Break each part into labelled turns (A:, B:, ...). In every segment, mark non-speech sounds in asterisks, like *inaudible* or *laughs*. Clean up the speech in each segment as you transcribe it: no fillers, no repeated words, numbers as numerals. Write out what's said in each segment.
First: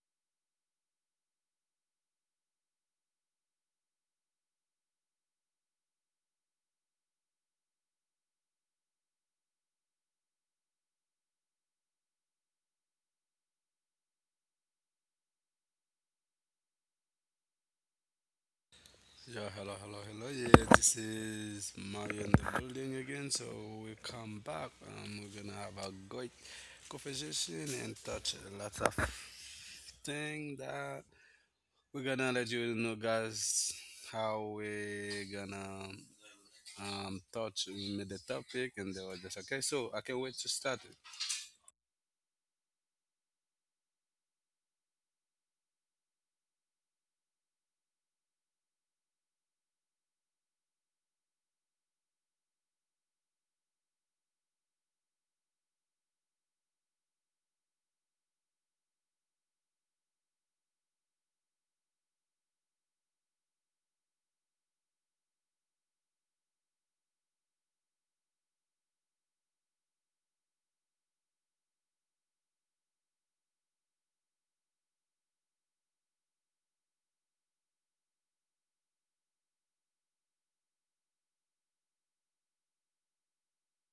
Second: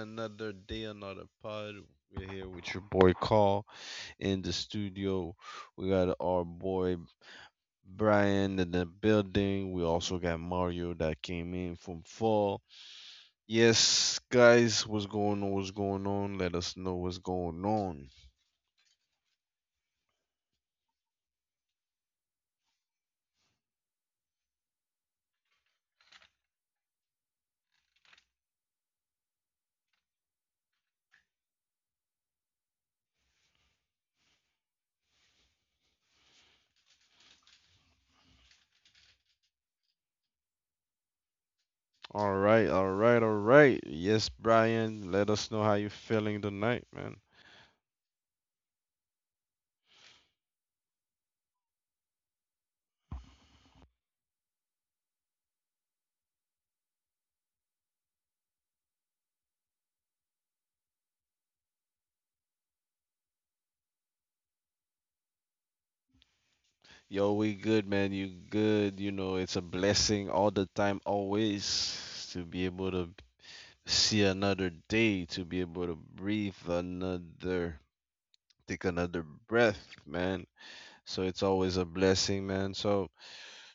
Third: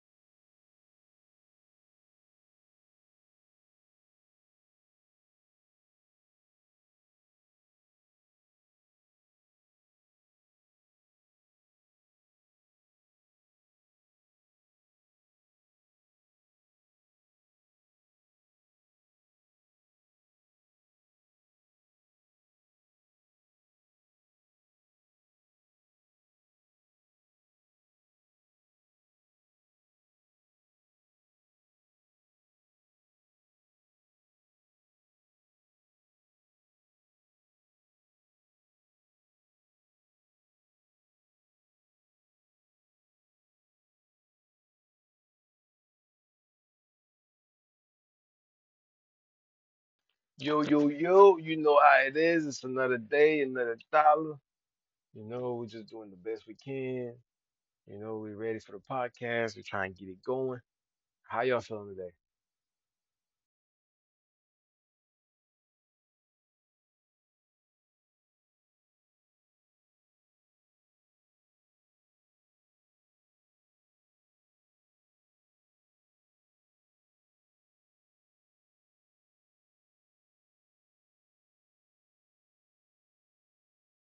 A: another day, another pod. We're here with your boy Carl in the studio. We got our boy Brian in the building. We also got Mario that came in from fall. Yes, guys, what's going on? What's going on? Let us know what's going on.
B: Yeah, hello, hello, hello. Yeah, this is Mario in the building again. So we come back and we're gonna have a great conversation and touch a lot of thing that we're gonna let you know, guys, how we're gonna touch with the topic and the others. Okay, so I can't wait to start it.
A: All right, all right, all right. Yes, Brian, let us know how you're feeling tonight, man.
C: Yo, yo, yo, you know how it is. It's another day, another dollar. You know, we're just doing the best we can. You know, we're ready for the podcast. We're trying to get it going. How y'all feeling today?
A: Yo, we good, man. You good. You know, it's a blessing all the time, always, to be able to see another day, to be able to breathe another, take another breath, man. So it's always a blessing, man. So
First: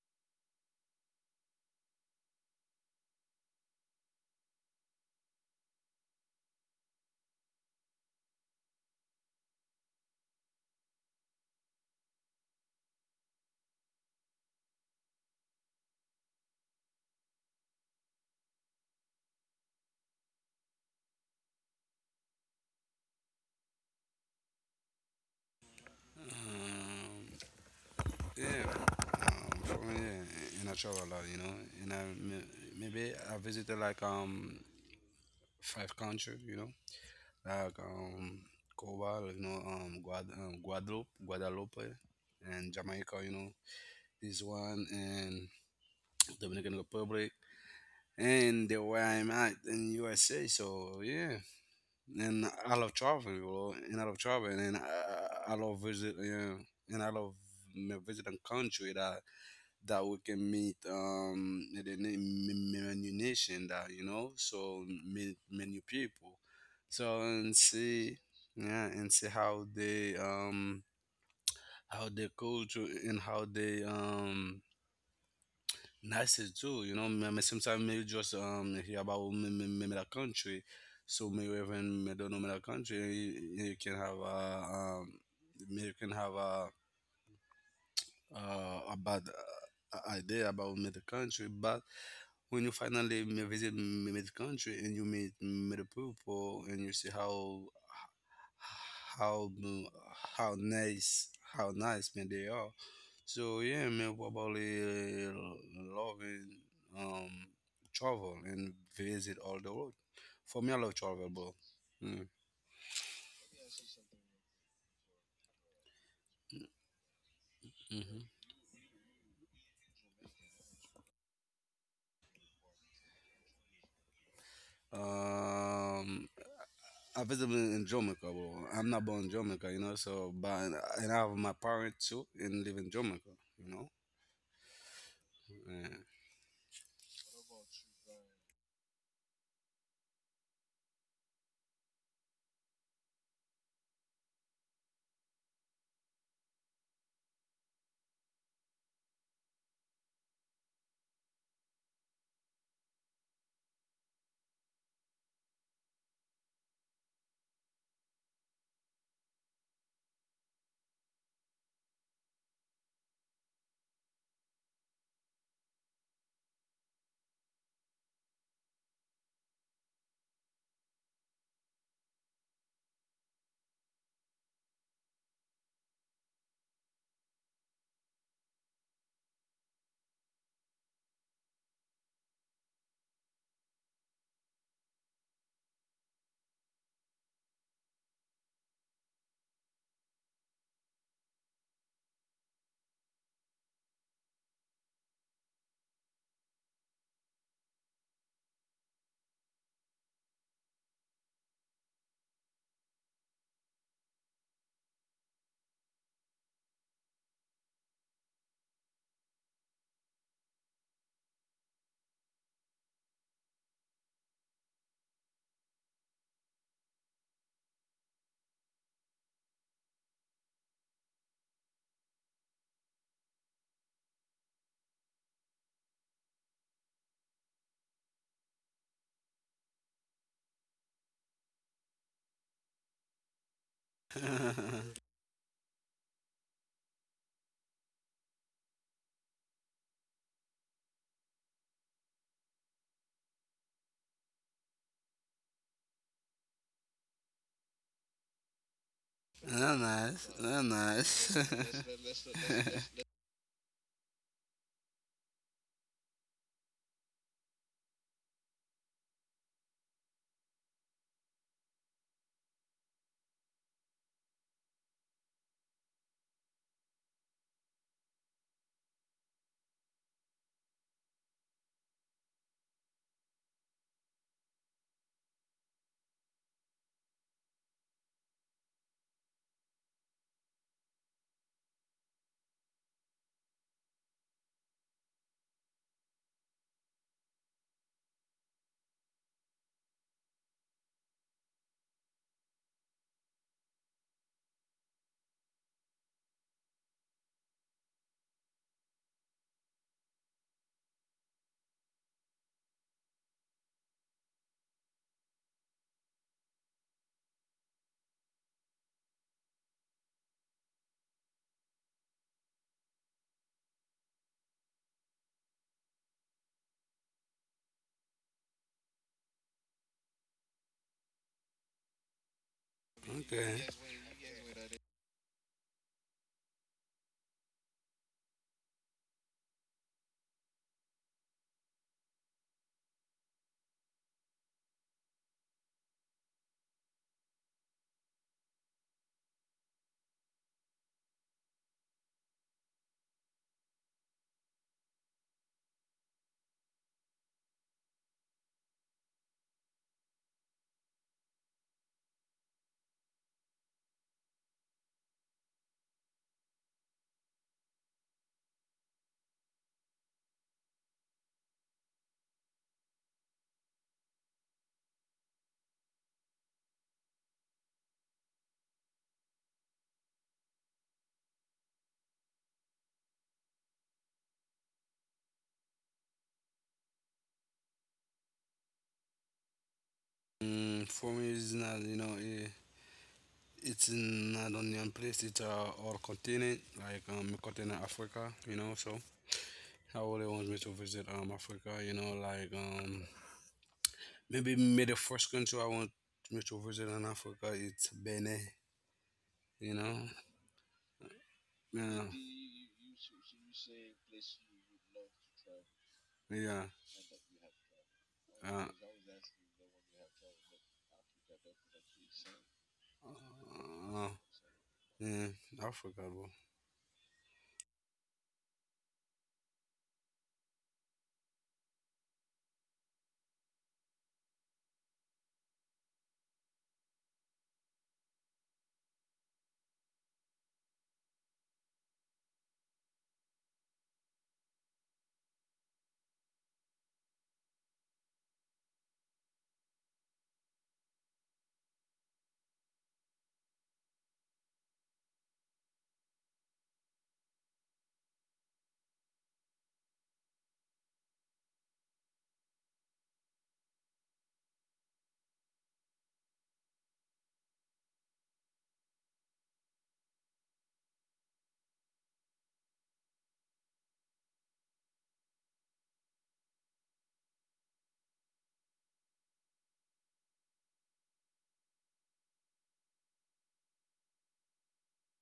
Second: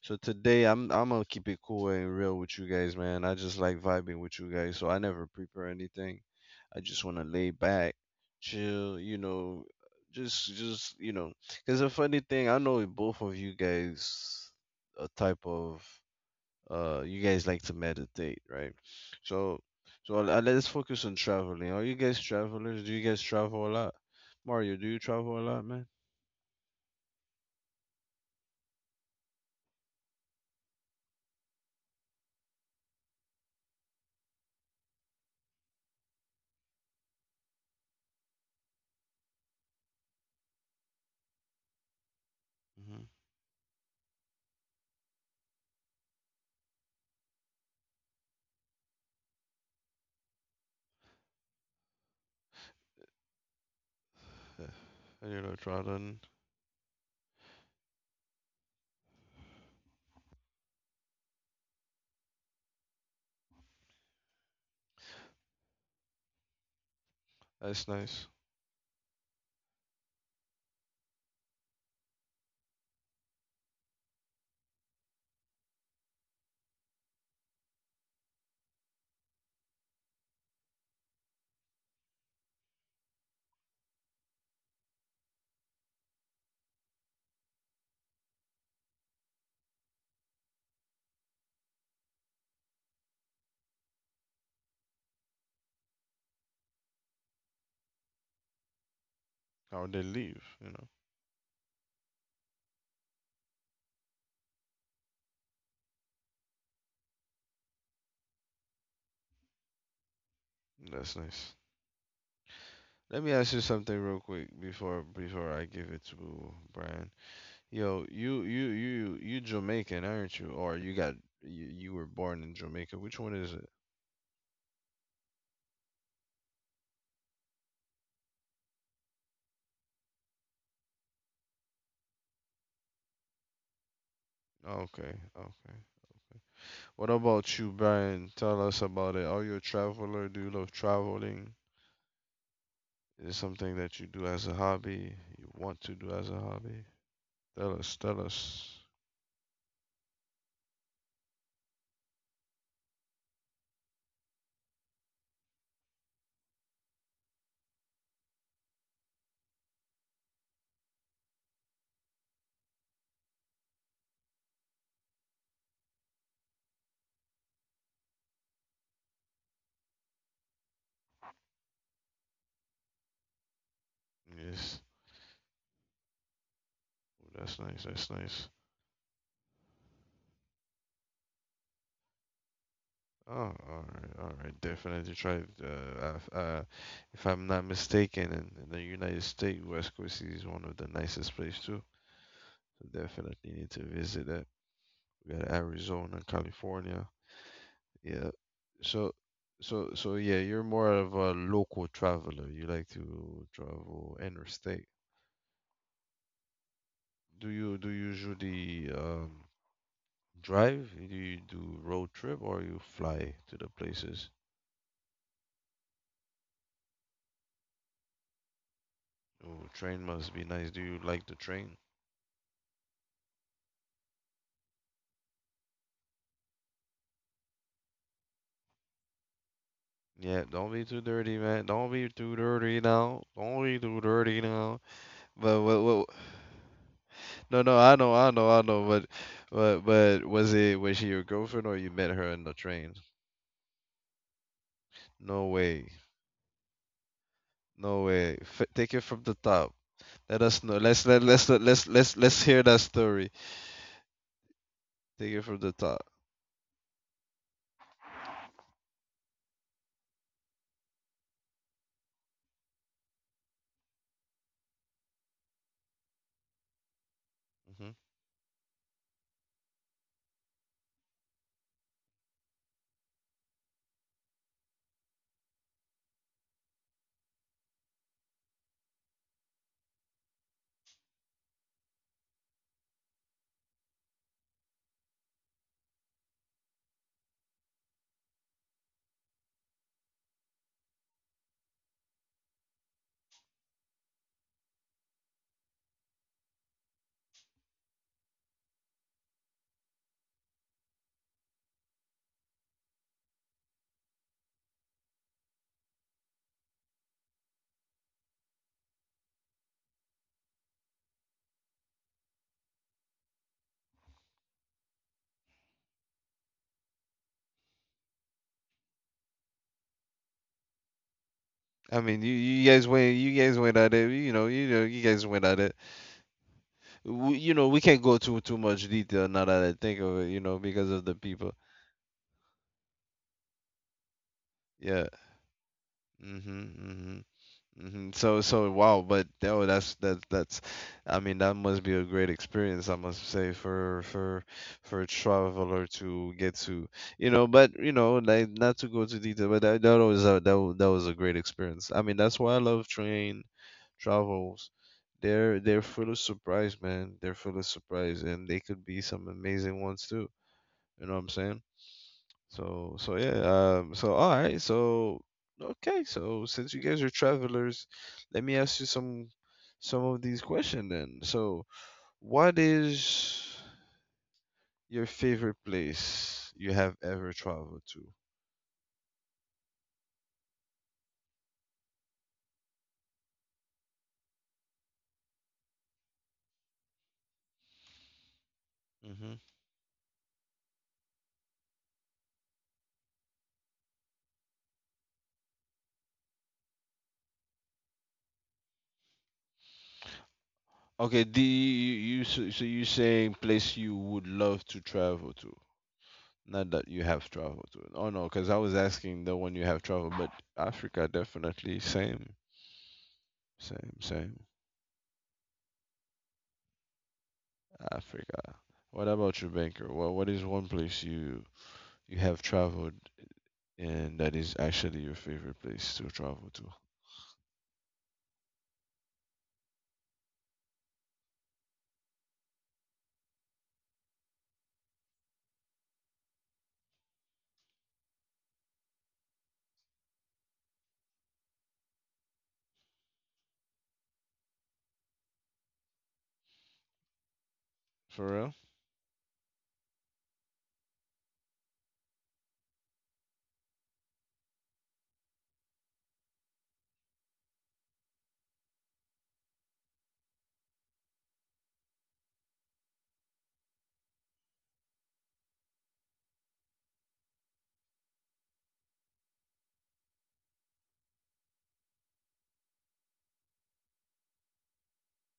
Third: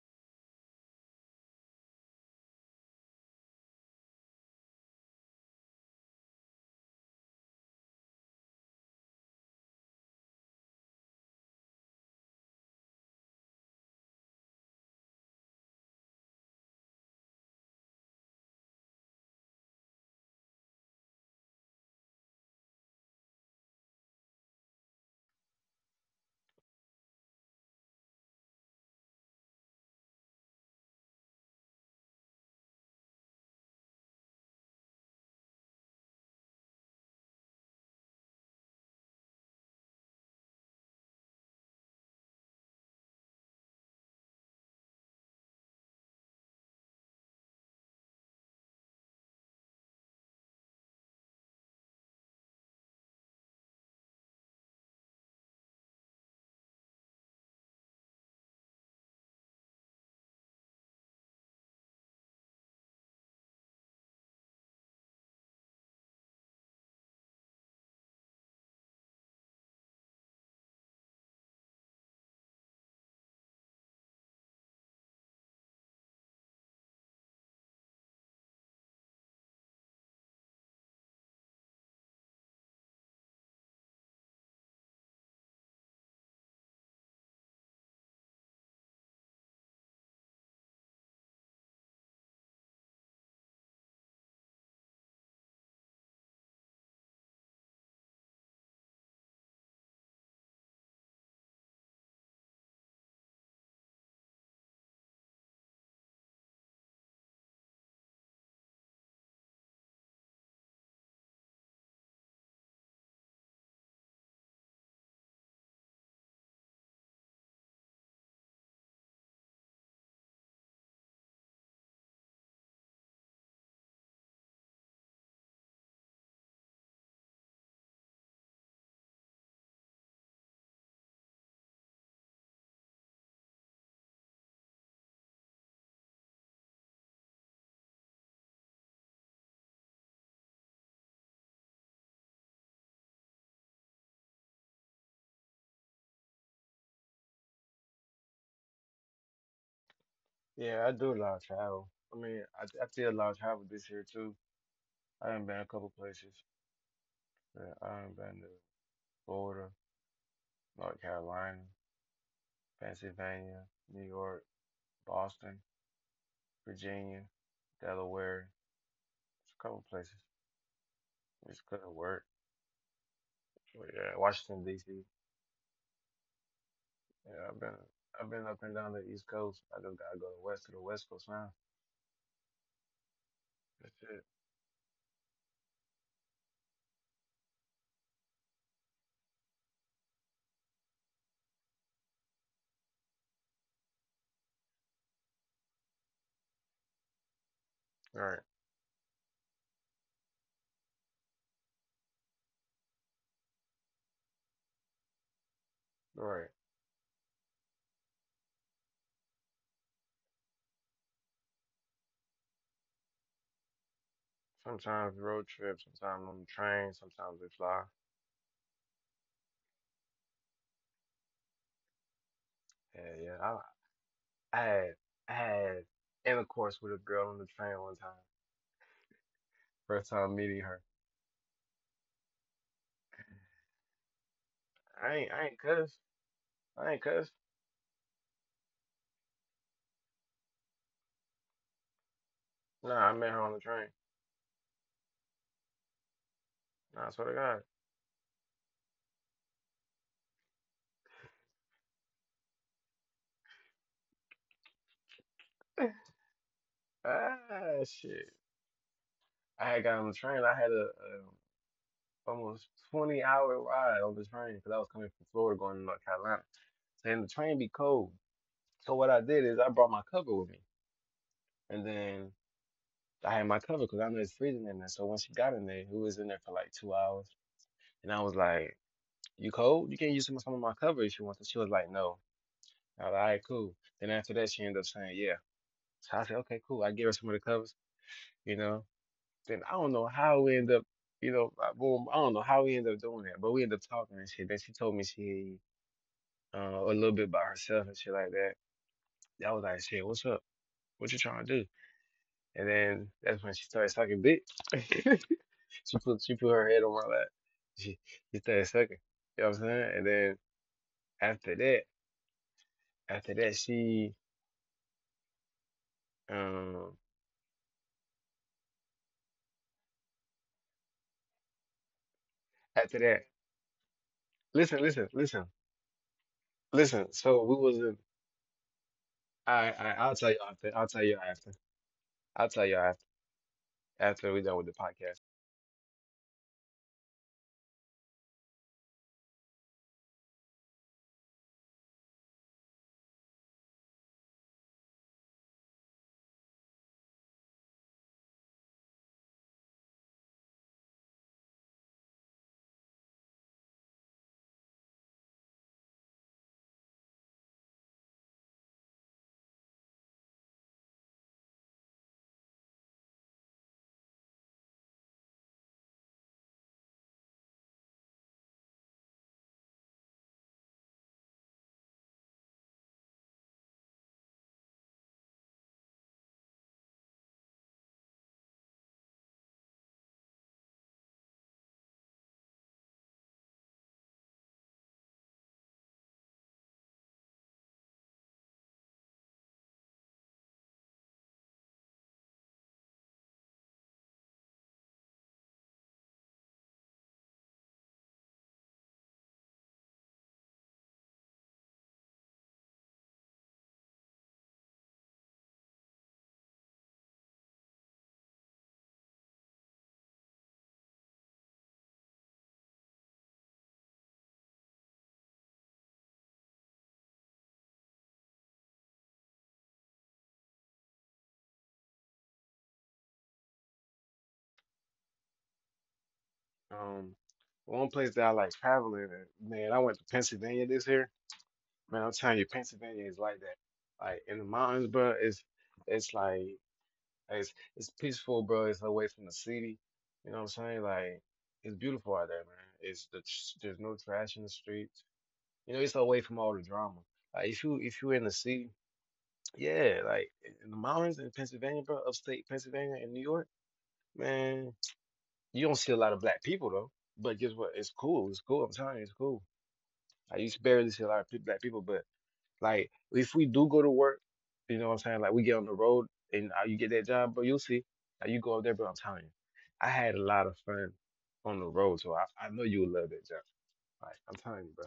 A: so today I'm gonna keep it cool and real with you guys, man. I just like vibing with you guys, so I never prepare anything. I just wanna lay back, chill, you know, just. Cause a funny thing, I know both of you guys a type of you guys like to meditate, right? So so let's focus on traveling. Are you guys travelers? Do you guys travel a lot? Mario, do you travel a lot, man?
B: Um, yeah, for me, yeah, and I travel a lot, you know, and maybe I visited like five countries, you know. Like Cuba, you know, Guadeloupe, Guadeloupe, and
A: Hmm.
B: Jamaica, you know, this one and Dominican Republic, and the where I'm at in USA. So yeah, and I love traveling, you know, and I love traveling, and
A: Yeah, *laughs*
B: I,
A: you know,
B: I I love
A: traveling.
B: visit, yeah, and I love me visiting country that that we can meet the name many nation that you know so meet many people so and
A: That's nice.
B: see yeah and see how they culture and how they nice it too, you know, maybe sometimes maybe just hear about maybe maybe the country, so maybe even me don't know the country. You can have a um maybe you can have a bad idea about the country, but when you finally visit mid country and you meet mid people and you see how
A: Or they leave, you
B: how
A: know.
B: nice, how nice man they are. So yeah, man, probably uh, loving um travel and visit all the world. For me, I love
A: That's
B: travel,
A: nice.
B: bro. Mm.
A: Let me ask you something real quick before I give it to Brian. Yo,
B: Hmm.
A: you Jamaican, aren't you? Or you got you were born in Jamaica. Which one is it?
B: Um, I visited in Jamaica, bro. I'm not born in Jamaica, you know. So, but and I have my parents too and live in Jamaica, you
A: Okay, okay.
B: know.
A: What about you, Brian? Tell us about it. Are you a traveler? Do you love traveling? Is it something that you do as a hobby? You want to do as a hobby? Tell us.
C: Yeah, I do a lot of travel. I mean, I did a lot of travel this year too. I done been a couple places. Yeah, I done been to Florida, North Carolina, Pennsylvania, New York, Boston, Virginia, Delaware, just a couple places. It's good work. But yeah,
A: Yes.
C: Washington, D.C. Yeah,
A: That's nice.
C: I've been up and down the East Coast. I just gotta go to west to the West Coast now.
A: Oh, all right, all
C: That's
A: right.
C: it.
A: Definitely try. I If I'm not mistaken, in the United States, West Coast is one of the nicest places too. So definitely need to visit that. We got Arizona, California. Yeah.
C: Right,
A: So, so yeah, you're more of a local traveler. You like to travel interstate.
C: right.
A: Do you usually drive? Do you do road trip or you fly to the places?
C: Sometimes road trip, sometimes on the train, sometimes we fly.
A: Oh, train must be nice. Do you like the train?
C: Yeah, yeah. I, I had I had intercourse with a girl on the train one time.
A: Yeah,
C: First
A: don't
C: time
A: be too
C: meeting her.
A: dirty, man. Don't be too dirty now. Don't be too
B: *laughs*
A: dirty now.
B: That's
A: But what,
C: I ain't
A: what,
C: cuss. I
A: *sighs*
C: ain't
A: no, no,
C: cuss.
A: I know. But was it was she your girlfriend or you met her in the train?
C: Nah, I met her on the train.
A: No way,
C: Nah, I swear
A: no
C: to
A: way. F take it from the top. Let
B: nice.
A: us know.
B: That's
A: Let's let let's let, let's
B: nice. *laughs*
A: let's hear that story. Take it from the top.
C: God. *laughs* Ah, shit. I had got on the train. I had a, almost 20-hour ride on the train because I was coming from Florida going to North Carolina. And the
A: Hmm.
C: train be cold. So what I did is I brought my cover with me, and then I had my cover because I know it's freezing in there. So when she got in there, we was in there for like 2 hours, and I was like, "You cold? You can use some of my cover if you want to." She was like, "No." I was like, "All right, cool." Then after that, she ended up saying, "Yeah." So I said, "Okay, cool." I gave her some of the covers, you know. Then I don't know how we end up, you know, I don't know how we end up doing that, but we end up talking and shit. Then she told me she a little bit about herself and shit like that. I was like, "Shit, what's up? What you trying to do?" And then that's when she started sucking dick. *laughs* she she put her head on my lap. She she started sucking. You know what I'm saying? And then after that, after that she um
A: I mean, you guys went you
C: after
A: guys
B: Okay.
C: that
A: went at it. You guys
C: listen,
A: went
C: listen,
A: at it.
C: listen,
A: We, you
C: listen.
A: know, we
C: So
A: can't
C: we
A: go
C: was
A: too
C: in
A: too much detail now that I think of
C: I,
A: it, you
C: I
A: know, because of the
C: I'll
A: people.
C: tell you after. I'll tell you after after we done
A: Yeah.
C: with the podcast.
A: Mhm. Mhm. Mhm. So so wow, but oh, that's. I mean, that must be a great experience, I must say, for a traveler to get to, you know. But you know, like not to go too detail, but that was a great experience. I mean, that's why I love train travels. They're full of surprise, man. They're full of surprise, and they could be some amazing ones too. You know what I'm saying? So so yeah, so all right, so okay, so since you guys are travelers, let me ask you some of these questions then. So what is your favorite place you have ever traveled to?
B: Mm, for me, it's not, you know, it's not only one place, it's all continent, like continent Africa, you know, so
A: Hmm.
B: I really want me to visit Africa, you know, like maybe, maybe the first country I want me to visit in Africa, it's Benin, you know.
A: Okay,
B: Yeah.
A: so you saying place you would love to travel to. Not
B: Yeah.
A: that you have traveled to. Oh no, because I was
B: Uh,
A: asking the one you have traveled, but Africa definitely
B: uh, uh,
A: same.
B: Yeah, Africa, bro.
A: Africa. What about you, Banker? What is one place you have traveled and that is actually your favorite place to travel to?
C: Um One place that I like traveling and man, I went to Pennsylvania this year. Man, I'm telling you, Pennsylvania is like that. Like in the mountains, bro, it's like it's it's peaceful, bro. It's away from the city. You know what I'm saying? Like it's beautiful out there, man. There's no trash in the streets. You know, it's away from all the drama. Like
A: For
C: if
A: real?
C: you're in the city, yeah, like in the mountains in Pennsylvania, bro, upstate Pennsylvania and New York, man, you don't see a lot of black people though. But guess what? It's cool. It's cool. I'm telling you, it's cool. I used to barely see a lot of black people. But like if we do go to work, you know what I'm saying? Like we get on the road and you get that job, but you'll see. Like you go up there, but I'm telling you, I had a lot of fun on the road, so I know you'll love that job. Like I'm telling you, bro.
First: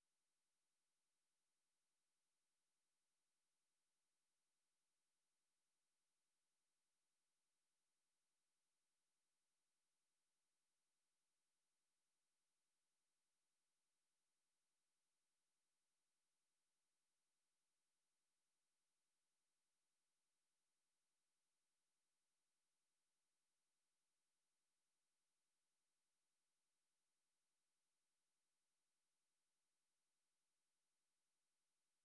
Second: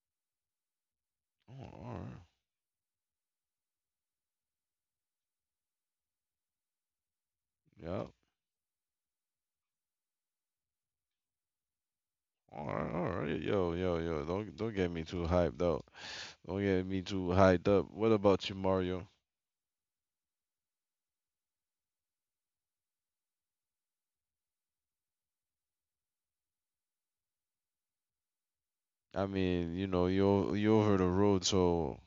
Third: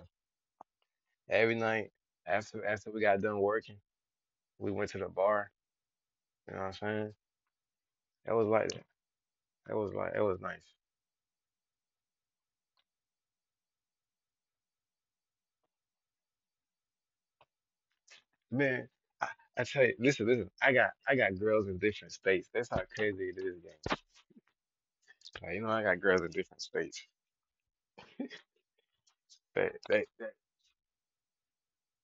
A: Oh,
C: Every night
A: alright.
C: after we got done working, we went to the bar. You know what I'm saying?
A: Yeah.
C: That was like that. That was like that was nice,
A: Alright, alright. Yo, yo, yo. Don't get me too hyped though. Don't get me too hyped up. What about you,
C: man.
A: Mario?
C: I, I tell you, listen. I got girls in different states. That's how crazy it is, gang. Like, you know, I got girls in different states.
A: I mean,
C: That
A: you know,
C: that that
A: you're over the road, so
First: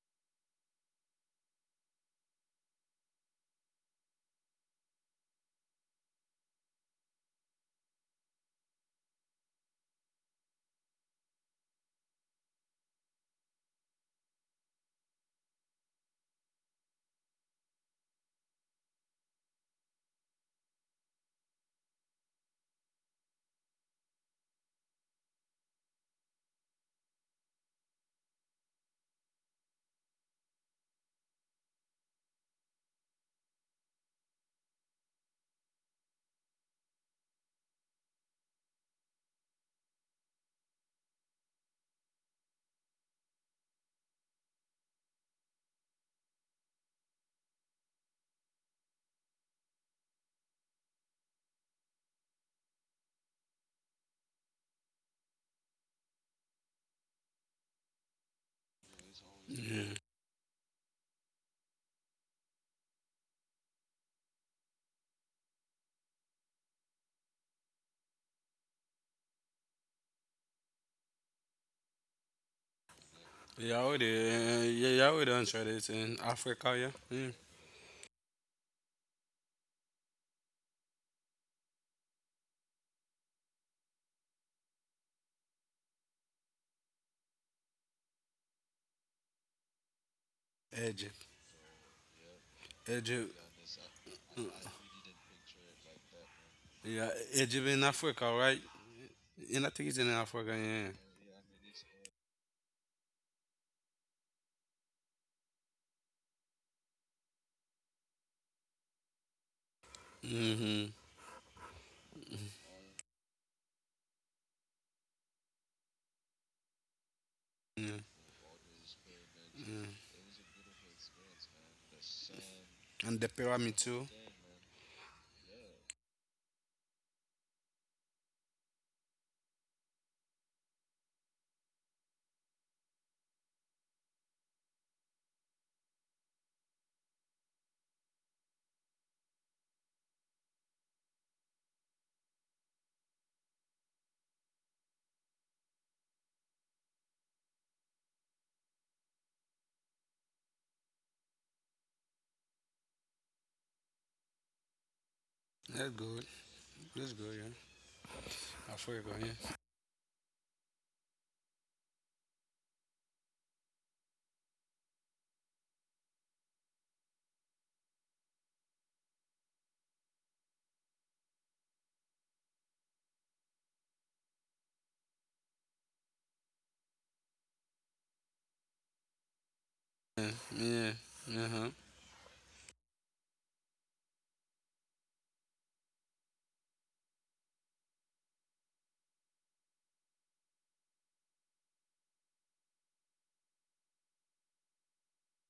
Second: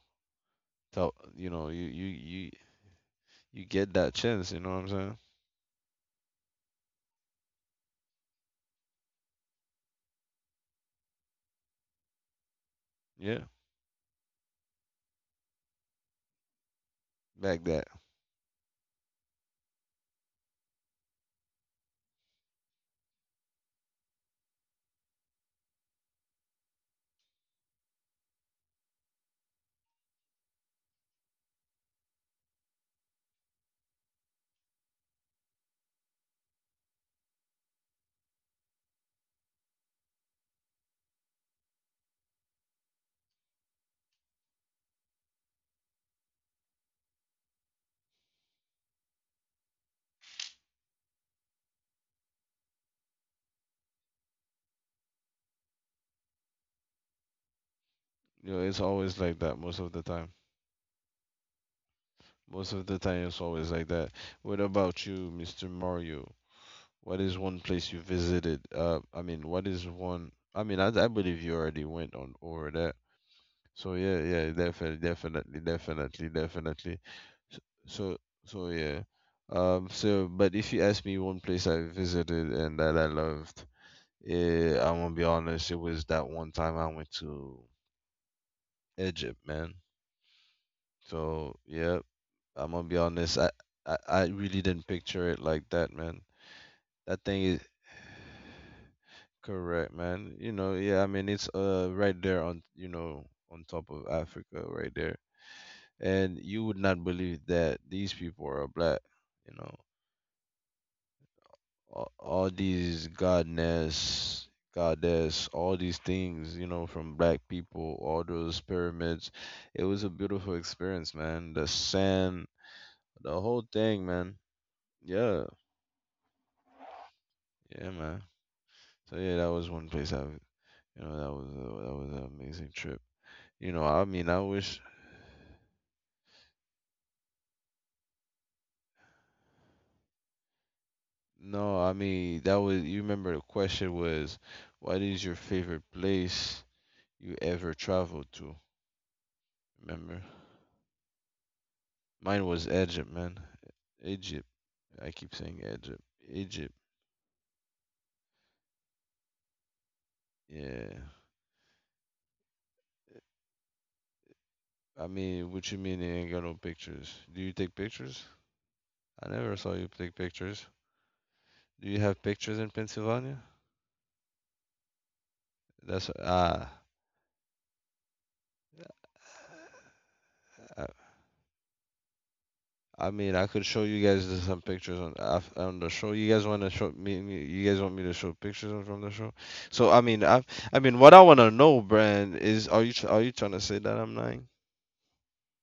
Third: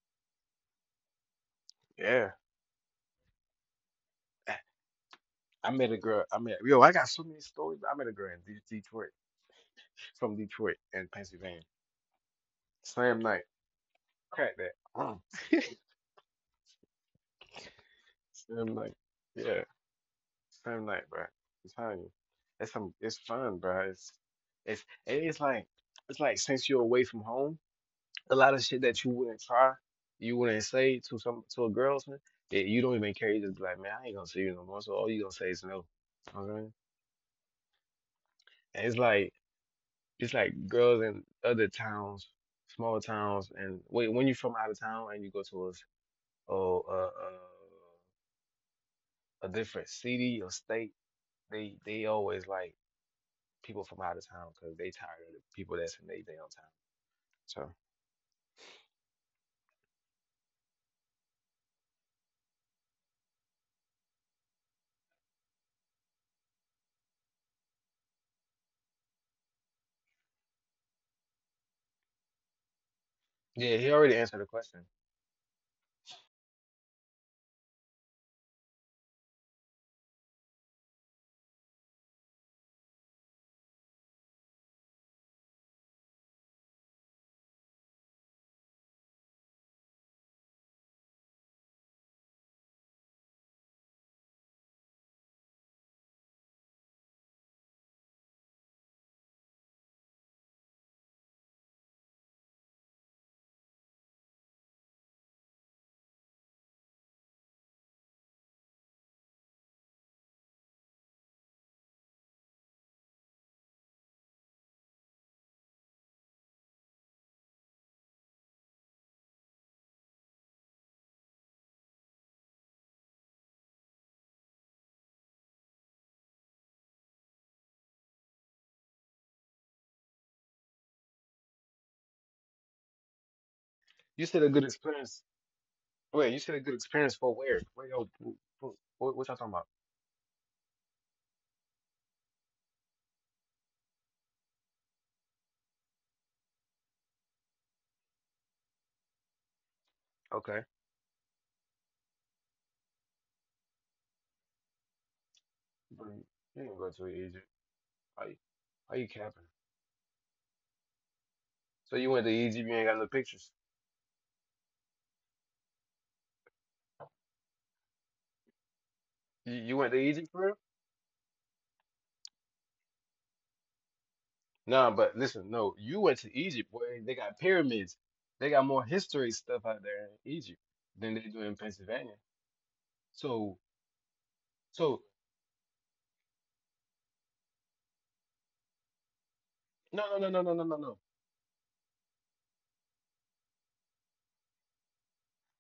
A: tell you know,
C: yeah.
A: you you get that chance. You know what I'm saying?
C: I met a girl. I met yo. I got so many stories. I met a girl in Detroit, from Detroit and Pennsylvania. Same
A: Yeah,
C: night. Crack that.
A: back that.
C: Same night. Yeah. Same night, bro. I'm telling you, it's some. it's fun, bro. It's and it's like since you're away from home, a lot of shit that you wouldn't try, you wouldn't say to some to a girl, or something, that you don't even care. You just be like, man, I ain't gonna see you no more. So all you gonna say is no. Okay. And it's like just like girls in other towns, small towns, and wait, when you're from out of town and you go to oh, uh, uh, a different city or state, they always like people from out of town because they tired of the people that's in their downtown. So
A: You know, it's always like that most of
B: Yeah,
A: the time. Most of the time, it's always like that. What about you, Mr. Mario? What is one place you visited? I mean, what is one? I believe you already went on over that.
C: yeah, he
B: yeah,
A: So
B: we
C: already
A: yeah,
C: answered the
A: yeah,
B: did.
C: question.
B: Yeah, yeah, we done tried it in Africa,
A: definitely.
B: yeah.
A: S- So, so yeah. So, but if you ask me one place I visited and that I loved, I'm gonna be honest, it was that one time I went to Egypt, man.
B: Yeah, Egypt,
A: So yeah, I'm gonna be honest.
B: Egypt.
A: I really didn't picture it like that, man.
B: Yeah,
A: That thing is
B: Egypt in Africa, right?
A: *sighs*
B: And I
A: correct,
B: think it's in
A: man. You
B: Africa,
A: know,
B: yeah.
A: yeah. I mean, it's right there on you know on top of Africa, right there. And you would not believe that these people are black. You know,
B: Mm-hmm.
A: all these godness, goddess, all these things. You know, from black people,
B: Yeah,
A: all those pyramids. It
B: yeah.
A: was a beautiful experience, man. The sand,
B: And the
A: the whole
B: pyramid
A: thing,
B: too.
A: man. Yeah, yeah, man. So yeah, that was one place you know, that was an amazing trip. You know, I
C: You
A: mean,
C: said
A: I
C: a good
A: wish.
C: experience. Wait, you said a good experience for where? Where y'all? What y'all talking about?
A: No, I mean that was. You remember the question was, what is your favorite place you ever traveled to? Remember,
C: Okay,
A: mine was Egypt, man. Egypt. I keep saying
B: That's
A: Egypt.
C: but
B: good.
C: you
A: Egypt.
C: didn't go to
B: That's good,
C: Egypt.
B: yeah.
C: Are you, are you
B: Africa,
C: capping?
B: yeah.
A: Yeah.
C: So you went to Egypt? You ain't got no pictures.
A: I mean, what you mean you ain't got no pictures? Do you take pictures? I never saw
C: You
A: you
C: went to
A: take
C: Egypt for real?
A: pictures. Do you have pictures in Pennsylvania?
C: No, but listen, no, you
A: That's
C: went to
A: ah.
C: Egypt, boy. They got pyramids. They got more history stuff out there in
B: Yeah,
C: Egypt
B: yeah.
C: than they do
B: Uh
C: in
B: huh.
C: Pennsylvania.
A: I mean, I
C: So,
A: could show you guys some pictures
C: so
A: on the show. You guys want to show me? You guys want me to show pictures from the show? So I
C: no, no,
A: mean,
C: no,
A: I
C: no, no, no,
A: I
C: no,
A: mean,
C: no.
A: what I want to know, Brand, is are you are you trying to say that I'm lying?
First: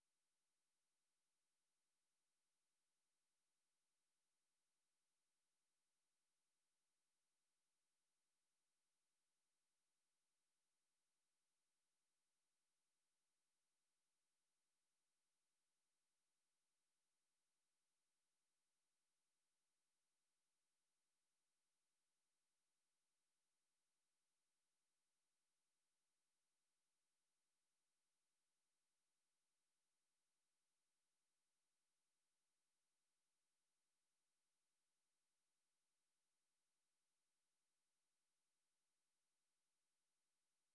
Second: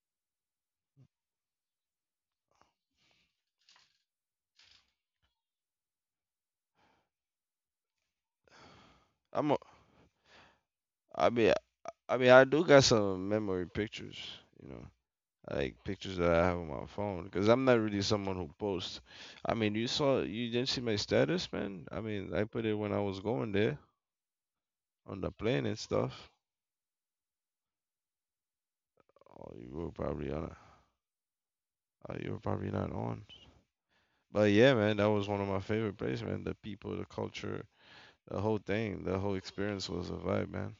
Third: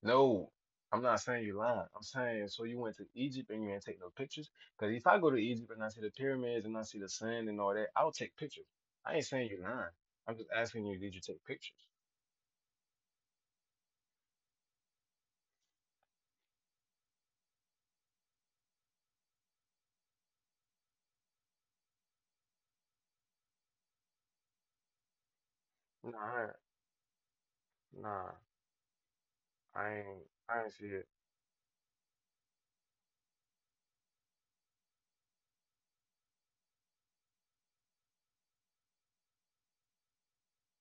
C: No, I'm not saying you're lying. I'm saying so you went to Egypt and you didn't take no pictures. Because if I go to Egypt and I see the pyramids and I see the sand and all that, I'll take pictures. I ain't saying
A: I'm. A,
C: you're lying. I'm just asking you, did you
A: I
C: take
A: mean,
C: pictures?
A: I mean, I do got some memory pictures. You know, like pictures that I have on my phone, because I'm not really someone who posts. I mean, you saw, you didn't see my status, man. I mean, I put it when I was going there on the plane and stuff.
C: Nah, I- nah,
A: Oh, you were
C: I ain't.
A: probably on. A-
C: I ain't see it.
A: Oh, you were probably not on. But yeah, man, that was one of my favorite places, man. The people, the culture, the whole thing, the whole experience was a vibe, man.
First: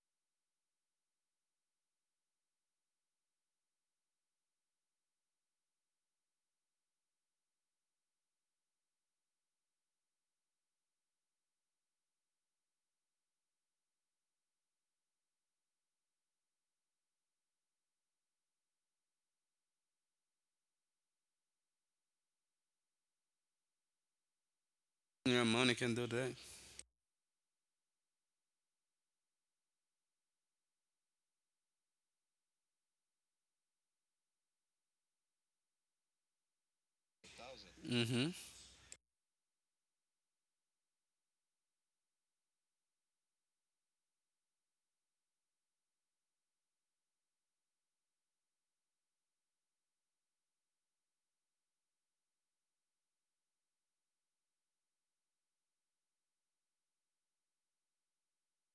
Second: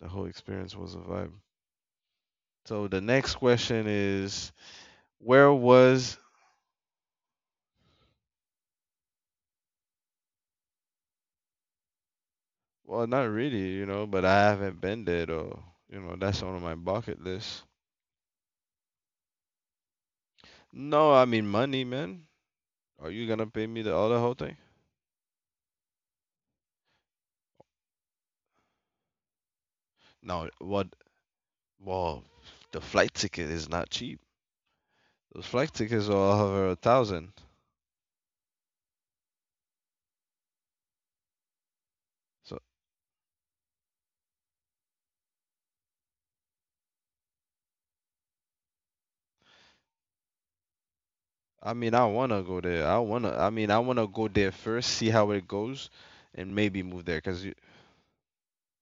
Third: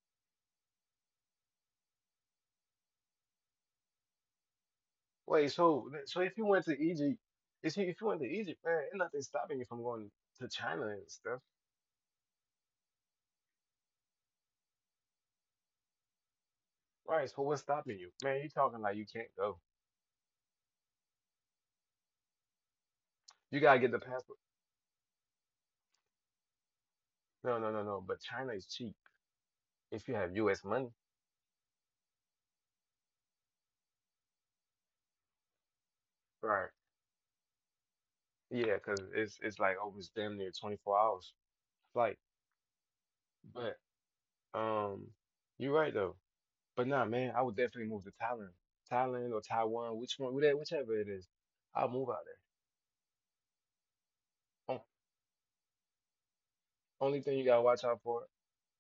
A: The whole experience was a vibe. So the next question is,
C: Wait,
A: where
C: so
A: was?
C: so if you went to Egypt, if you went to Egypt, man, ain't nothing stopping you from going to China and stuff.
A: Well, not really, you know, but I haven't been there though. You know, that's on my bucket
C: Right, so
A: list.
C: what's stopping you? Man, you talking like you can't go.
A: No, I mean money, man. Are you gonna
C: You
A: pay me
C: gotta get
A: the
C: the
A: other whole
C: passport.
A: thing?
B: Yeah, money can do that.
C: No, no, no, no. But China is cheap if you have
A: No,
C: US
A: what?
C: money.
A: Well, the flight ticket is not cheap. Those flight tickets are over
C: Right.
A: a thousand.
B: Mm-hmm.
C: Yeah, 'cause it's like oh, it's damn near 24 hours flight.
A: So
C: But um you're right though. But nah, man, I would definitely move to Thailand. Thailand or Taiwan, which one, whichever it is.
A: I
C: I'll
A: mean, I
C: move out
A: wanna go there. I wanna. I mean, I wanna go there
C: there. On-
A: first, see how it goes, and maybe move there.
C: Only thing you gotta watch out for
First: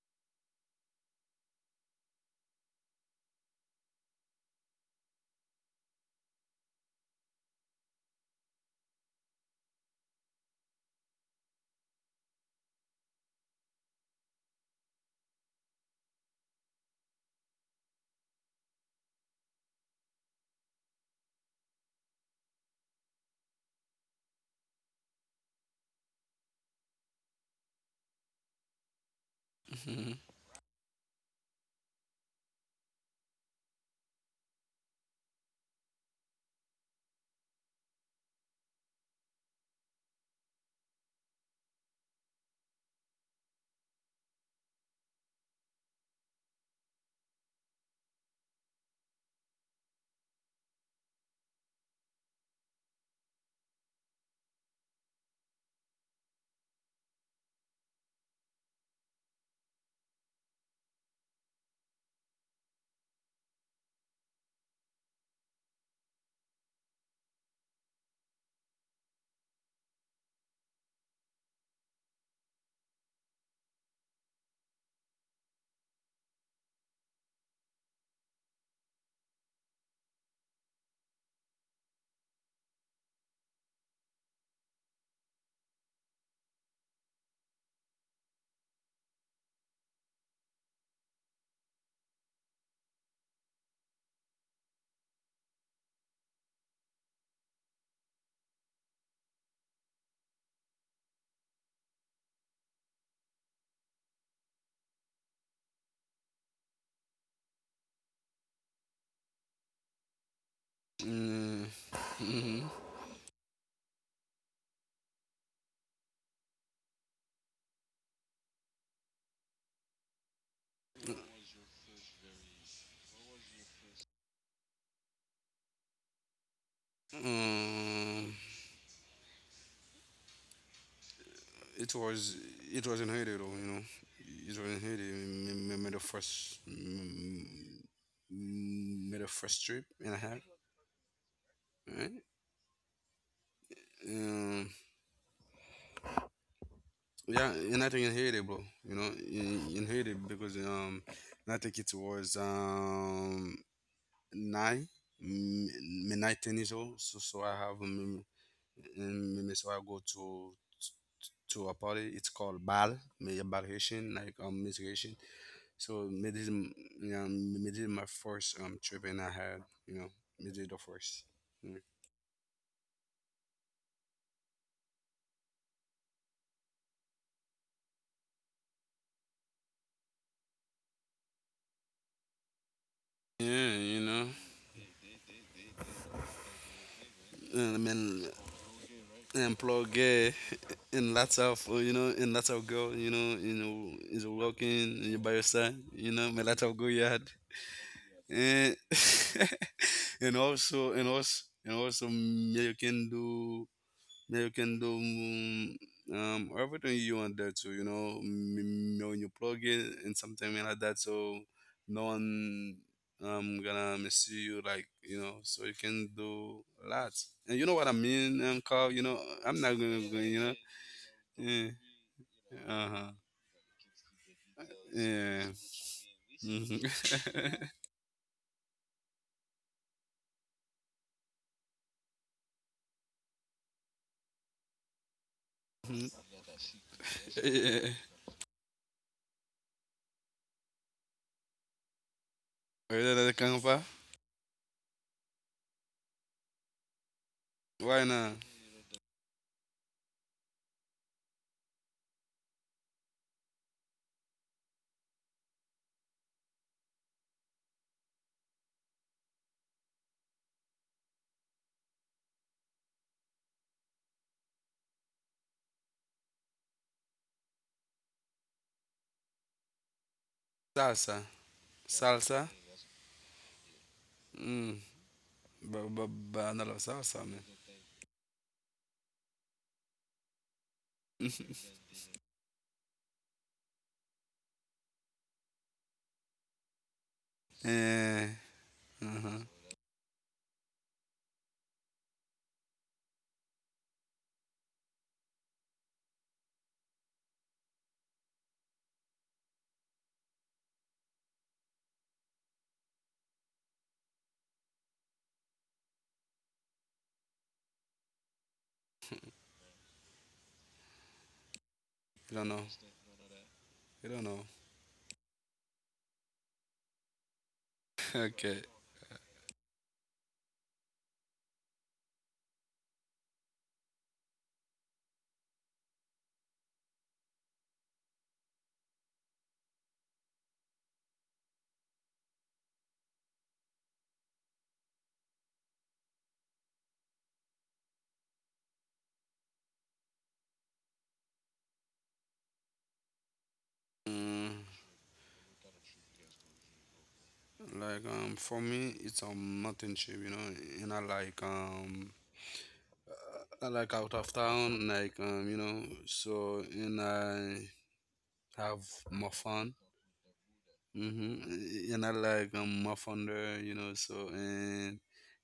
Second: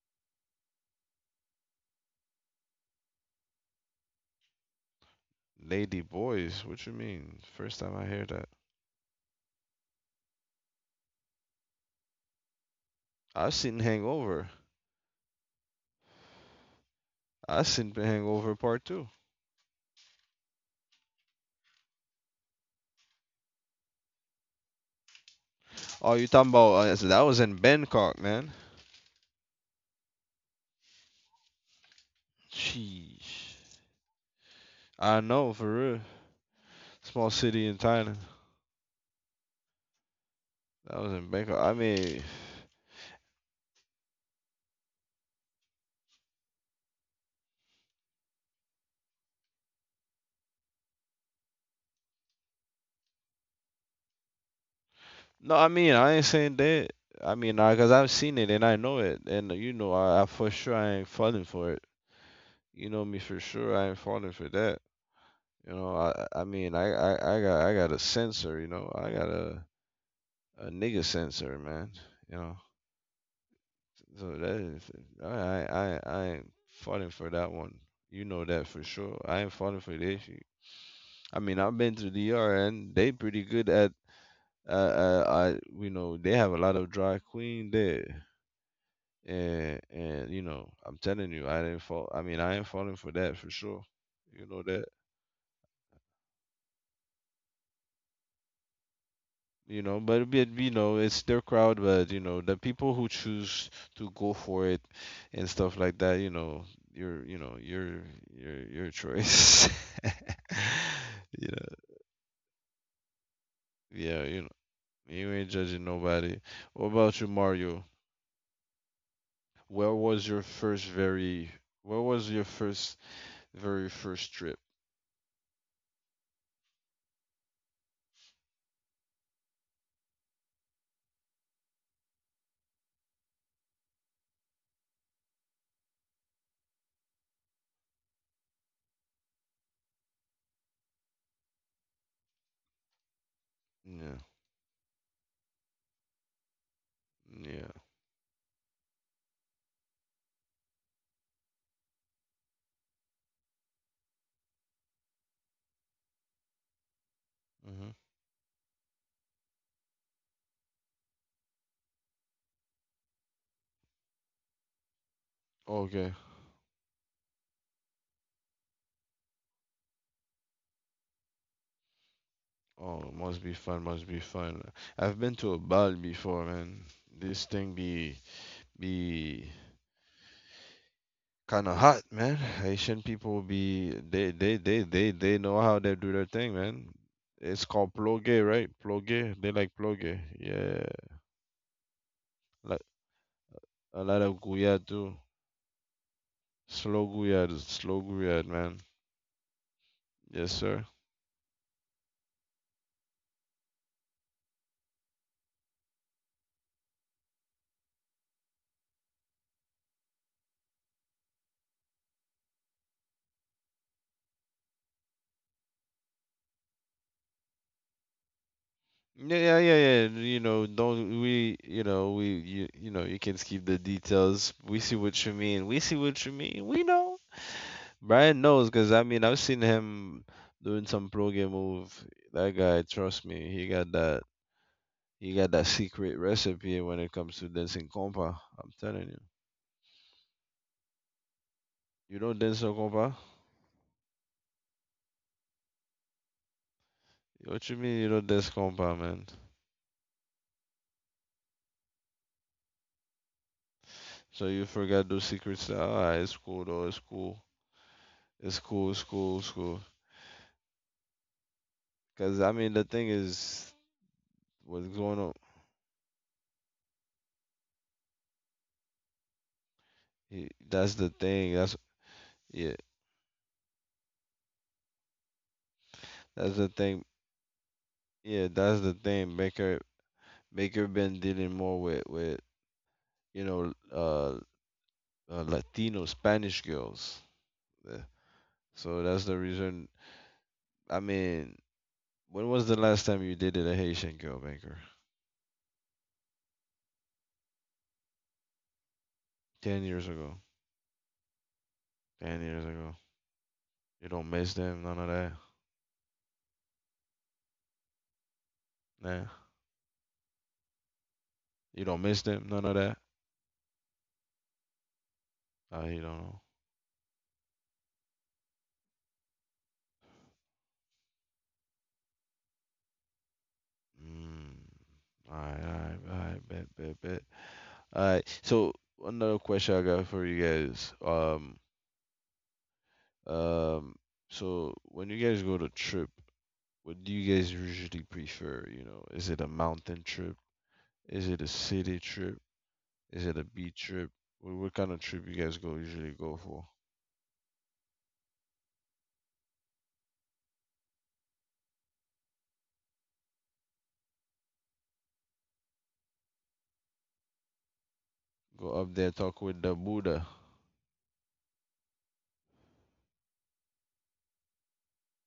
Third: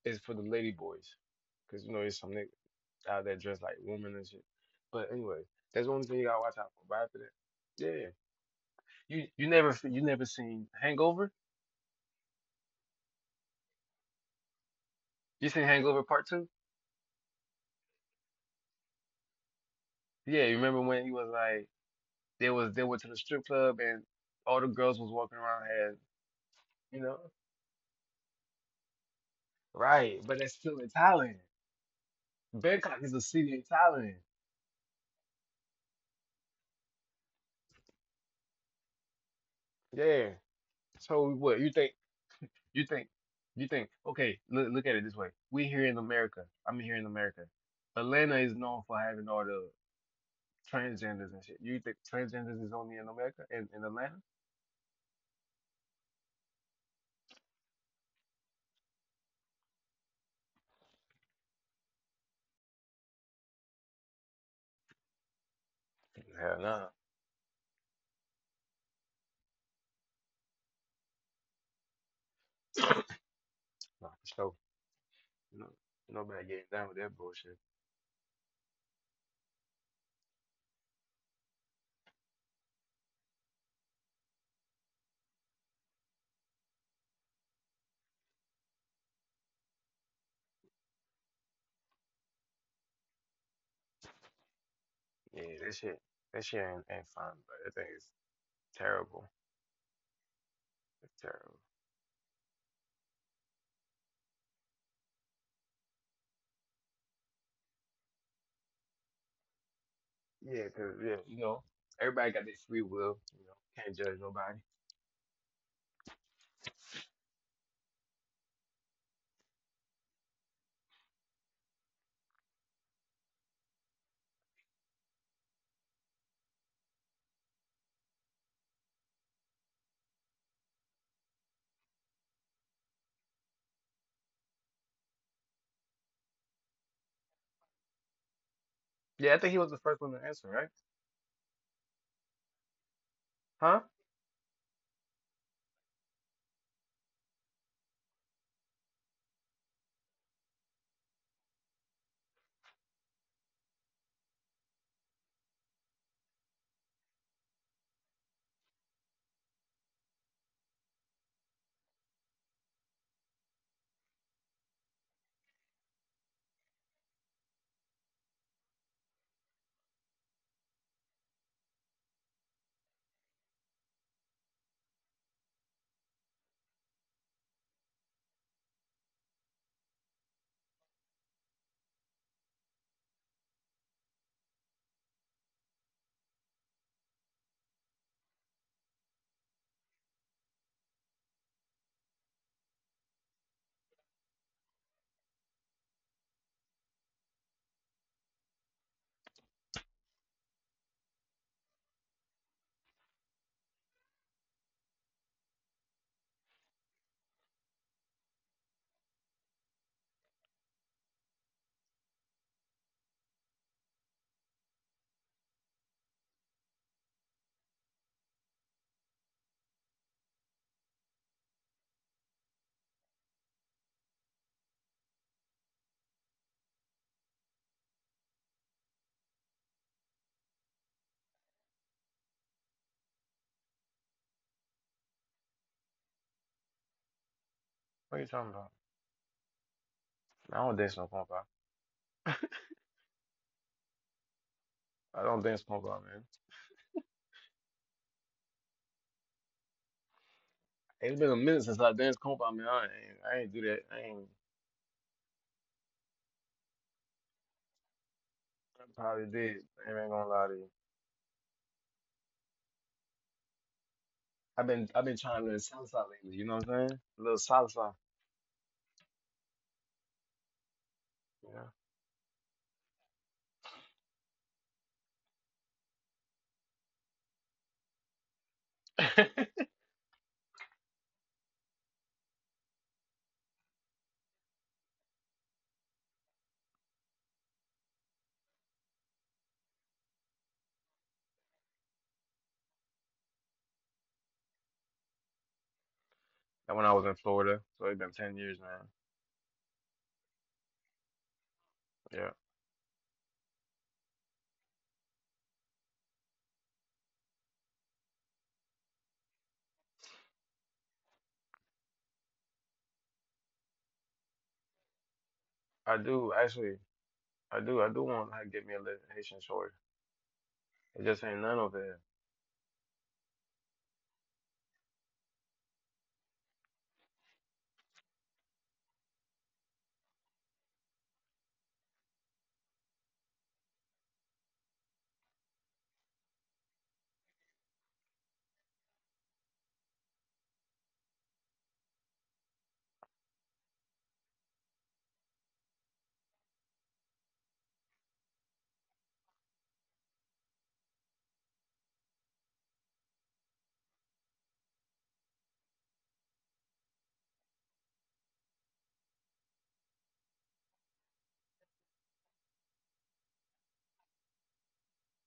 C: is for the lady boys, cause you know there's some niggas out there dressed like women and shit. But anyway, that's the
A: Lady
C: only thing you gotta watch
A: Boys,
C: out for.
A: what you
C: But after that,
A: mean? First time
C: yeah,
A: I hear that.
C: you never seen Hangover?
A: I seen Hangover.
C: You seen Hangover Part Two?
A: I seen Hangover Part Two.
C: Yeah, you remember when he was like they went to the strip club and all the girls was walking around had
A: Oh, you talking about?
C: you
A: So
C: know.
A: that was in Bangkok, man.
C: Right, but that's still in Thailand. Bangkok is a
A: Sheesh.
C: city in Thailand.
A: I know for real. Small city in Thailand.
C: Yeah.
A: That was in
C: So
A: Bangkok.
C: what you think? You think, okay, look, look at it this way. We here in America. I'm here in America. Atlanta is known for having all the transgenders and shit. You think transgenders is only in America in Atlanta?
A: I mean, I ain't saying that. Cause I've seen it and I know it, and you know, I for sure I ain't falling for it. You know me for sure. I ain't falling for that. You know,
C: Hell
A: I got a sensor. You know, I got a nigga sensor, man. You know,
C: no. Nah, for
A: so
C: sure.
A: that is I I
C: No,
A: I I
C: nobody
A: ain't
C: getting down with
A: falling
C: that
A: for that
C: bullshit.
A: one. You know that for sure. I ain't falling for this shit. I mean, I've been to DR and they pretty good at uh, uh I you know they have a lot of drag queen there. And you know, I'm telling you, I didn't fall. I mean, I ain't falling for that for sure. You know that.
C: Yeah, that shit ain't fun, but that thing is terrible.
A: You know but it'd be, you know
C: It's
A: it's their
C: terrible.
A: crowd but you know the people who choose to go for it and stuff like that you know your you know your choice. *laughs*
C: Yeah, 'cause yeah, you
A: You
C: know,
B: Mm-hmm.
A: know
C: everybody got their free
B: Mm-hmm.
C: will. You know, can't judge
A: yeah you know
C: nobody.
A: you ain't judging nobody. What about you, Mario, where was your first very where was your first very first trip?
B: Um, it was it was not Haiti though, you know. It was not Haiti. Me the first me, me
C: Yeah,
B: the
C: I think he was
B: first
C: the
B: trip
C: first one to
B: and a
C: answer,
B: half.
C: right?
B: Right?
C: Huh?
A: Yeah,
B: Um, yeah,
A: yeah.
B: and I think in Haiti, bro. You know, in Haiti because I think it was nine, me me 19 years old. So so I have
A: Hmm.
B: me, so I go to a party. It's called bal, me a bal Haitian, like Miss. So
A: Okay,
B: yeah, mid is my first trip and I had, you know, mid is the first. Mm.
A: oh must be fun, must be fun. I've been to a bal before, man. This thing be be kind of hot, man. Haitian
B: Yeah,
A: people
B: you
A: be
B: know,
A: they know how they do their thing, man.
B: I
A: It's called
B: mean,
A: plogue, right? Plogue. They like
B: employed
A: plogue.
B: gay,
A: Yeah,
B: and lots of you know, and lots of
A: like
B: girl, you know,
A: a
B: is
A: lot of guyad
B: walking you
A: too.
B: by your side, you know, my lots of go yard,
A: Slow guyad,
B: and
A: man.
B: *laughs* and
A: Yes,
B: also
A: sir.
B: and also and also me you can do now you can do everything you want there too, you know, when you plug it and something like that, so no one gonna miss you, like, you know, so you can do lots. And you know what I mean, Carl. You know, I'm
A: Yeah,
B: not
A: yeah,
B: gonna go,
A: yeah, yeah.
B: you know,
A: You know, don't
B: yeah,
A: we? You know, we you
B: uh huh,
A: you know you can skip the details. We see
B: yeah.
A: what you mean. We see what you
B: Mhm.
A: mean. We know. Brian knows because I mean I've seen him doing some pro game move. That guy, trust me, he got that secret recipe when it
B: *laughs*
A: comes to
B: Yeah.
A: dancing
C: What are you
A: compa.
C: talking about?
A: I'm telling you.
C: I don't dance no compa.
A: You don't dance no
B: Are you
A: compa?
B: the Canva?
C: I don't dance compound, man.
A: What you
B: Why
A: mean you
B: not?
A: don't dance compa, man?
C: It's been a minute since I danced compound, man. I ain't do that. I ain't.
A: So you forgot those secrets? Ah, it's cool though. It's cool. It's
C: I
A: cool. It's
C: probably
A: cool. It's
C: did.
A: cool.
C: I ain't gonna lie to you.
A: Cause I mean the thing is what's
C: I've been
A: going on.
C: trying to learn salsa lately. You know what I'm saying? A little salsa.
A: He, that's
B: Salsa,
A: the thing. That's
B: salsa.
A: yeah.
B: Mm. But I
A: That's
B: love
A: the thing.
B: salsa, man.
A: Yeah, that's the
C: Yeah.
A: thing.
C: *laughs*
A: Baker Baker been
B: *laughs*
A: dealing more with you know, uh, Latino Spanish girls. Uh,
B: Eh,
A: So that's
B: uh-huh.
A: the reason. I mean, when was the last time you dated a Haitian girl, banker?
C: That when I was in Florida, so it's been 10 years, man.
A: 10 years ago.
C: Yeah.
A: 10 years ago. You don't miss them, none of that. Nah. You don't
B: You
A: miss
B: don't know.
A: them, none of that.
B: You don't know.
C: I
A: You don't
C: do
A: know.
C: actually. I do. I
B: *laughs*
C: do want to,
B: Okay.
C: like, get me a little Haitian short. It just ain't none over there.
A: Mm. All right, all right, all right, bet, bet, bet. All right. So another question I got for you guys. Um. So when you guys go to trip, what do you guys usually prefer? You know, is it a mountain trip? Is it a city trip? Is it a beach trip?
B: Mm,
A: What kind of trip you guys go usually go for?
B: like for me, it's mountain trip. You know, and I like out of town. Like you know, so and I have
A: Go up there,
B: more
A: talk
B: fun.
A: with the Buddha.
B: Mm-hmm. And I like muff under, you know, so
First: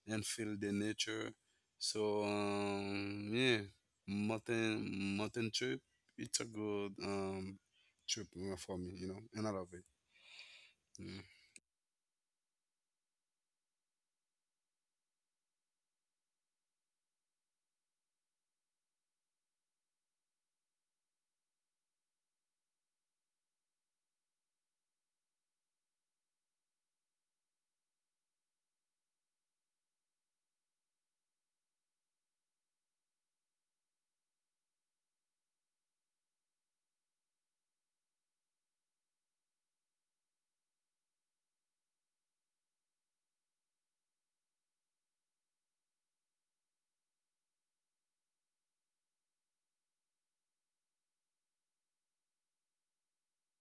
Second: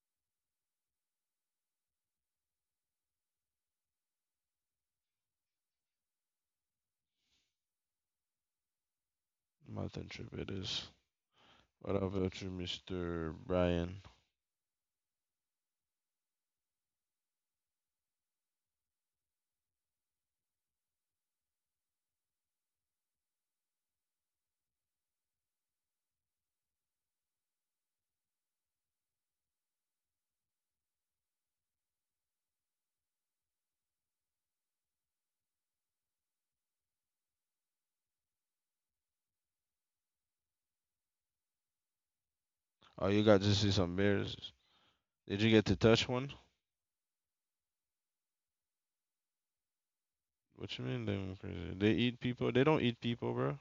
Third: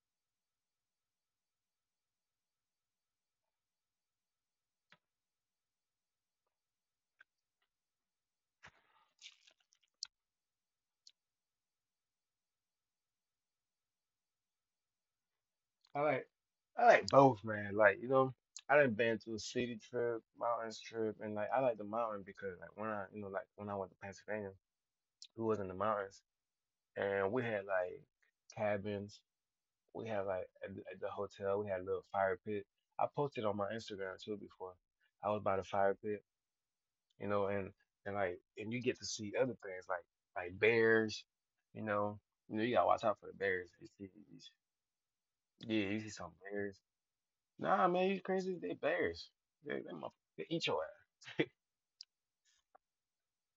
B: and feel the nature. So yeah, mountain mountain trip. It's a good trip for me, you know, and I love it.
A: Mountain trip it is.
B: Yeah.
A: What about you, Mr. Brian?
C: I like. I like both, man. Like you know. I done been to a city trip, mountains trip, and like I like the mountain because like when I you know like when I went to Pennsylvania, who was in the mountains, and we had like cabins. We had like at the hotel. We had a little fire pit. I posted on my Instagram too before. I was by the fire pit, you know, and like and you get to see other things like bears, you know. You know you gotta
A: Oh,
C: watch
A: you
C: out for
A: got
C: the
A: to see
C: bears.
A: some
C: You
A: bears.
C: see-
A: Did you get to
C: yeah, you
A: touch
C: see
A: one?
C: some bears. Nah, man, you crazy. They bears. Motherf- they eat
A: What
C: your
A: you mean they went
C: ass.
A: crazy? They eat people. They don't eat people, bro.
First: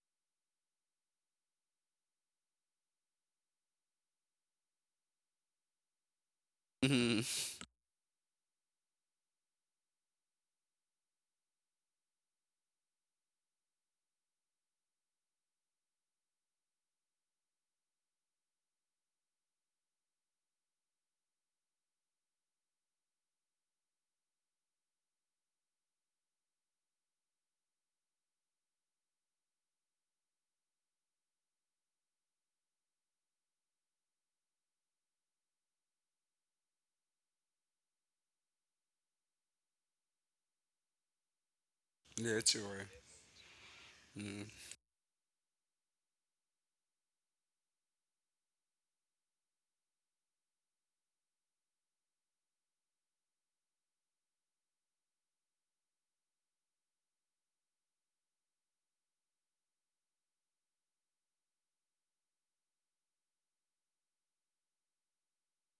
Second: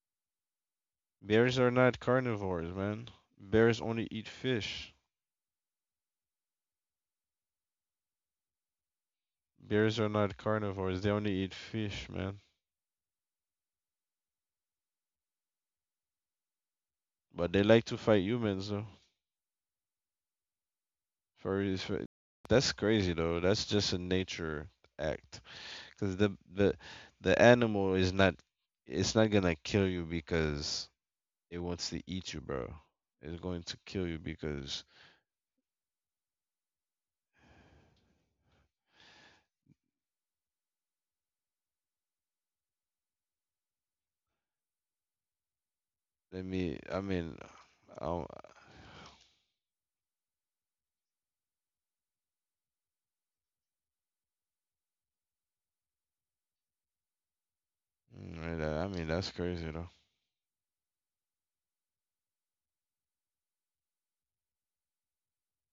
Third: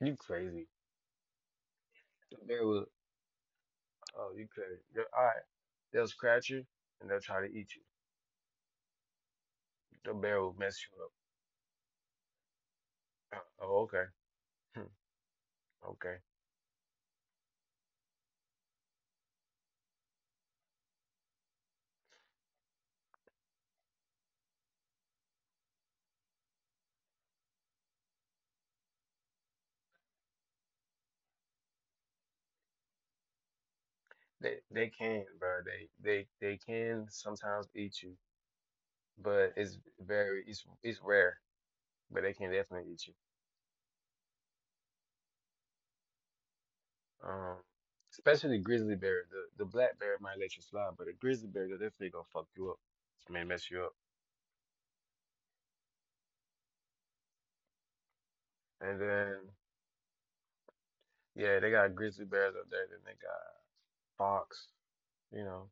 C: *laughs* you crazy.
A: Bears are not
C: The bear
A: carnivores,
C: will.
A: man. Bears only eat
C: Oh, you crazy.
A: fish.
C: All right. They'll scratch you and they'll
B: Mhm.
C: try to eat you.
A: Bears are
C: The
A: not
C: barrel mess
A: carnivores.
C: you
A: They
C: up.
A: only eat fish, man.
C: Oh, oh, okay. Hmm, okay.
A: But they like to fight humans, though. Furries. Fi- That's crazy, though. That's just a nature act. Because the animal is not it's not gonna kill you because it wants to eat you, bro. It's going to kill you
C: They
A: because
C: can, bro. They can sometimes eat you, but it's very it's rare, but they
B: Yeah,
C: can
B: it's your way.
C: definitely eat you.
B: Mm.
A: let me. I mean,
C: Um,
A: I, don't-
C: Especially the grizzly bear. The black bear might let you slide, but the grizzly bear they're definitely gonna fuck you up. May mess you up.
A: mm, yeah, I
C: And
A: mean
C: then
A: that's crazy, though.
C: yeah, they got grizzly bears up there. Then they got fox, you know.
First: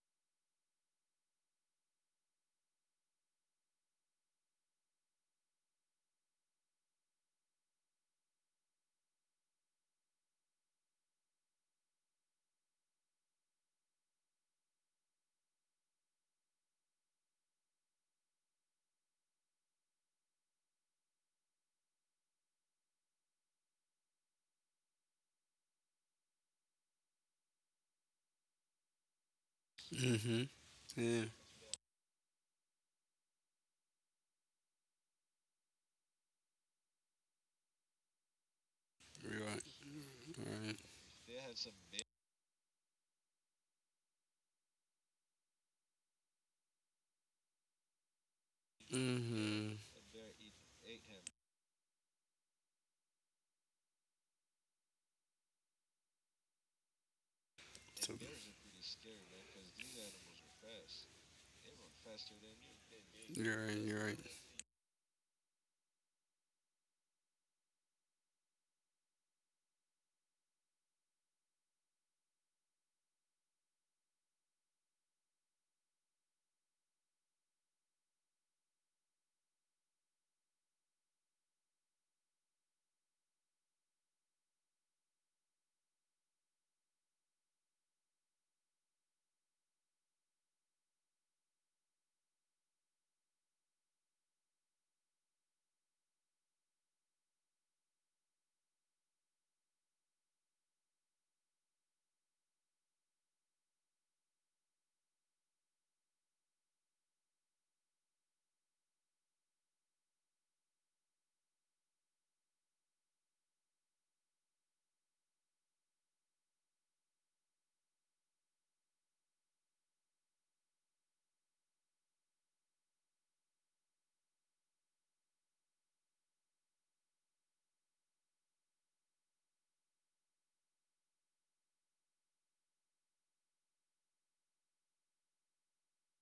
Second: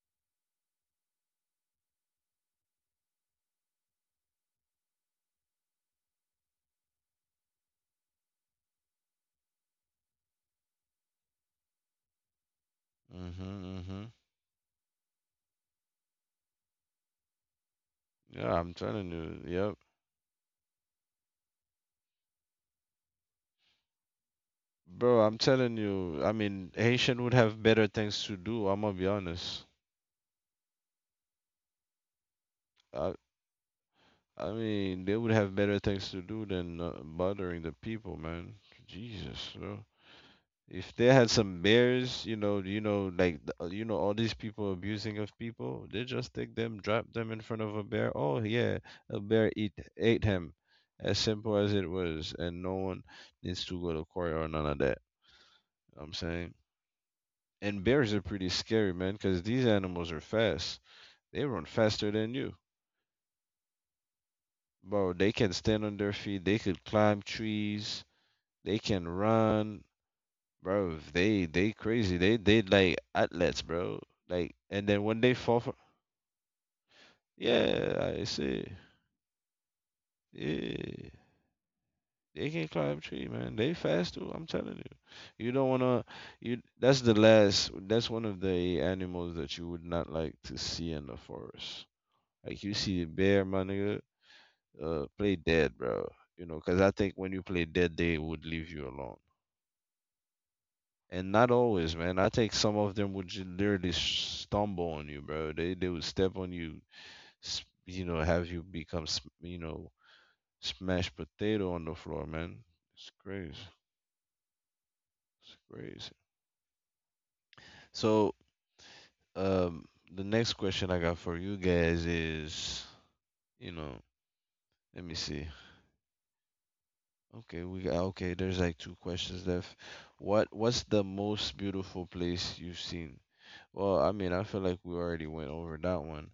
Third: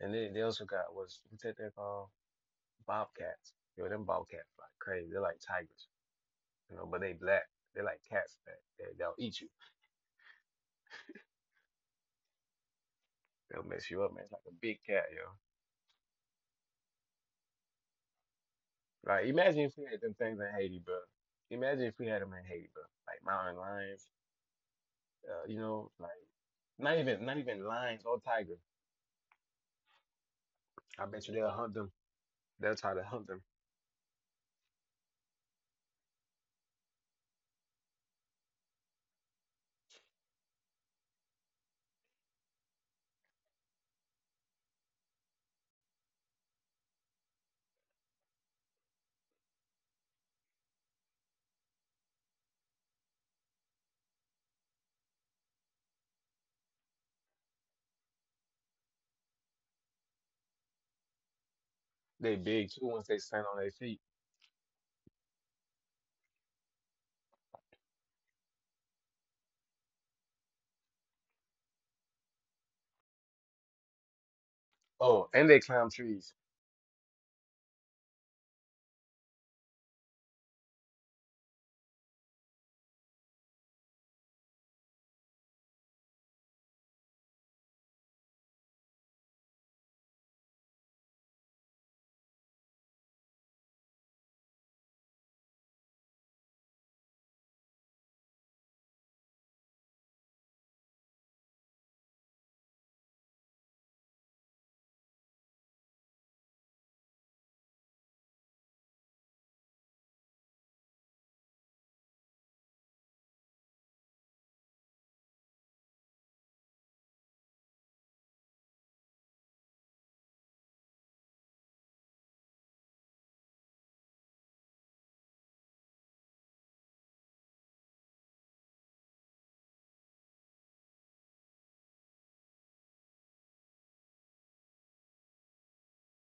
C: And they also got what's that they're called? Bobcats. Yo, them bobcats like crazy. They're like tigers, you know, but they black. They like cats that they'll eat you. They'll
A: Mhm.
C: mess
A: Mhm.
C: you up, man. It's like a big cat, yo.
A: Yeah, I'm telling
C: Like
A: you.
C: imagine
A: Yep.
C: if we had them things in Haiti, bro. Imagine if we had them in Haiti, bro. Like mountain lions,
A: Bro, I'm
C: you
A: telling
C: know,
A: you,
C: like
A: I mean, Haitian would
C: not
A: have
C: even
A: better
C: lions
A: things
C: or
A: to
C: tigers.
A: do. I'm gonna be honest.
B: Mm-hmm.
C: I bet
B: Yeah,
C: you they'll hunt them. They'll try to
A: I,
C: hunt them.
A: I mean, they would have better things to do than bothering the people, man.
B: you're
A: Jesus,
B: right.
A: bro.
B: Right.
A: If they had some bears, you know, like, th- you know, all these people abusing of people, they just take them, drop them in front of a bear. Oh yeah, a bear eat
B: Mm-hmm.
A: ate him. As simple as it was, and no one needs to go to court or none of that. I'm saying. And bears are
B: So
A: pretty scary, man, because these animals are fast. They run faster than
C: They
A: you.
C: big too once they stand on
B: you're
C: their
B: right.
C: feet.
B: You're right.
A: Bro, they can stand on their feet. They could climb trees. They can run, bro. They crazy. They like athletes, bro. Like and then when they
C: Oh,
A: fall
C: and
A: for,
C: they climb trees.
A: yeah, like I see. Yeah, they can climb tree, man. They fast too. I'm telling you. You don't wanna. You that's the last. That's one of the animals that you would not like to see in the forest. Like you see a bear, my nigga. Play dead, bro. You know, 'cause I think when you play dead, they would leave you alone. And not always, man. I think some of them would just literally stumble on you, bro. They would step on you, s- you know, have you become, s- you know, smashed potato on the floor, man. It's crazy. It's crazy. So, um, the next question I got for you guys is, you know, let me see. Okay, we got okay, there's like two questions left. What what's the most beautiful place you've seen? Well, I mean, I feel like we already went over that one,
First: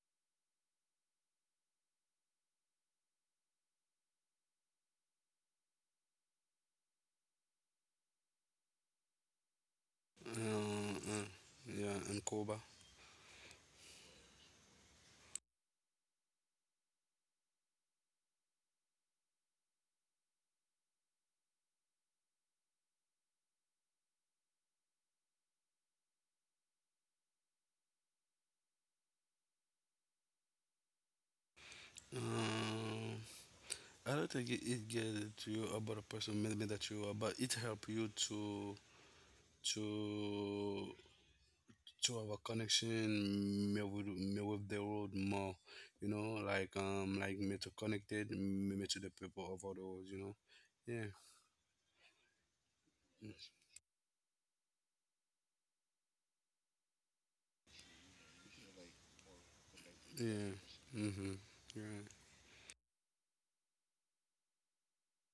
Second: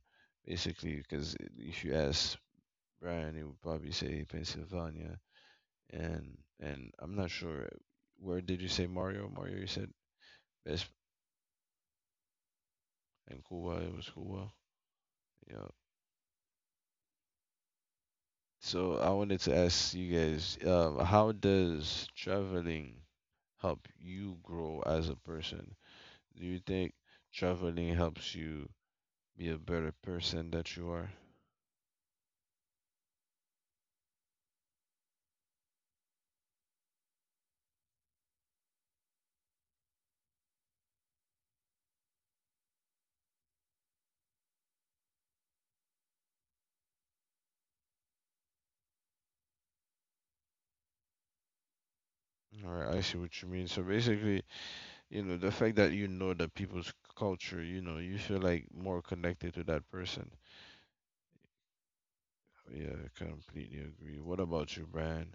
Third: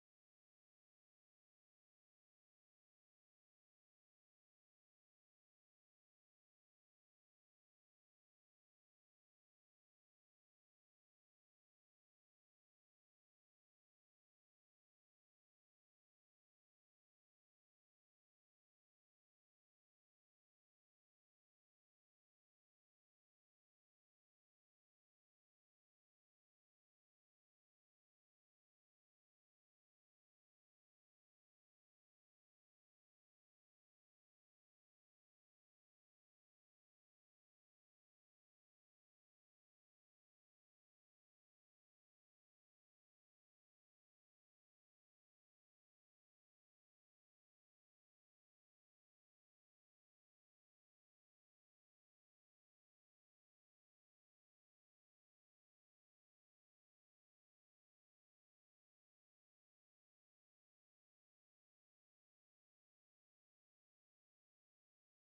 A: basically, because if you ask Brian, he would probably say Pennsylvania, and I'm not sure where did you say Mario? Mario, you said best
B: Uh, uh, yeah, in Cuba.
A: in Cuba. It was Cuba. Yeah. So I wanted to ask you guys, how does traveling help you grow as a person? Do you think traveling helps you be a better person that you are?
B: Um, I don't think it, it get to you about a person maybe that you are, but it help you to to have a connection me with the world more, you know, like me to connected me, me to the people of all the world, you know. Yeah,
A: All right, I see what you mean. So basically, you know, the fact that you know the people's c- culture, you know, you feel like more connected to that person.
B: yeah, mhm, yeah,
A: Yeah, I completely agree. What about you, Brian?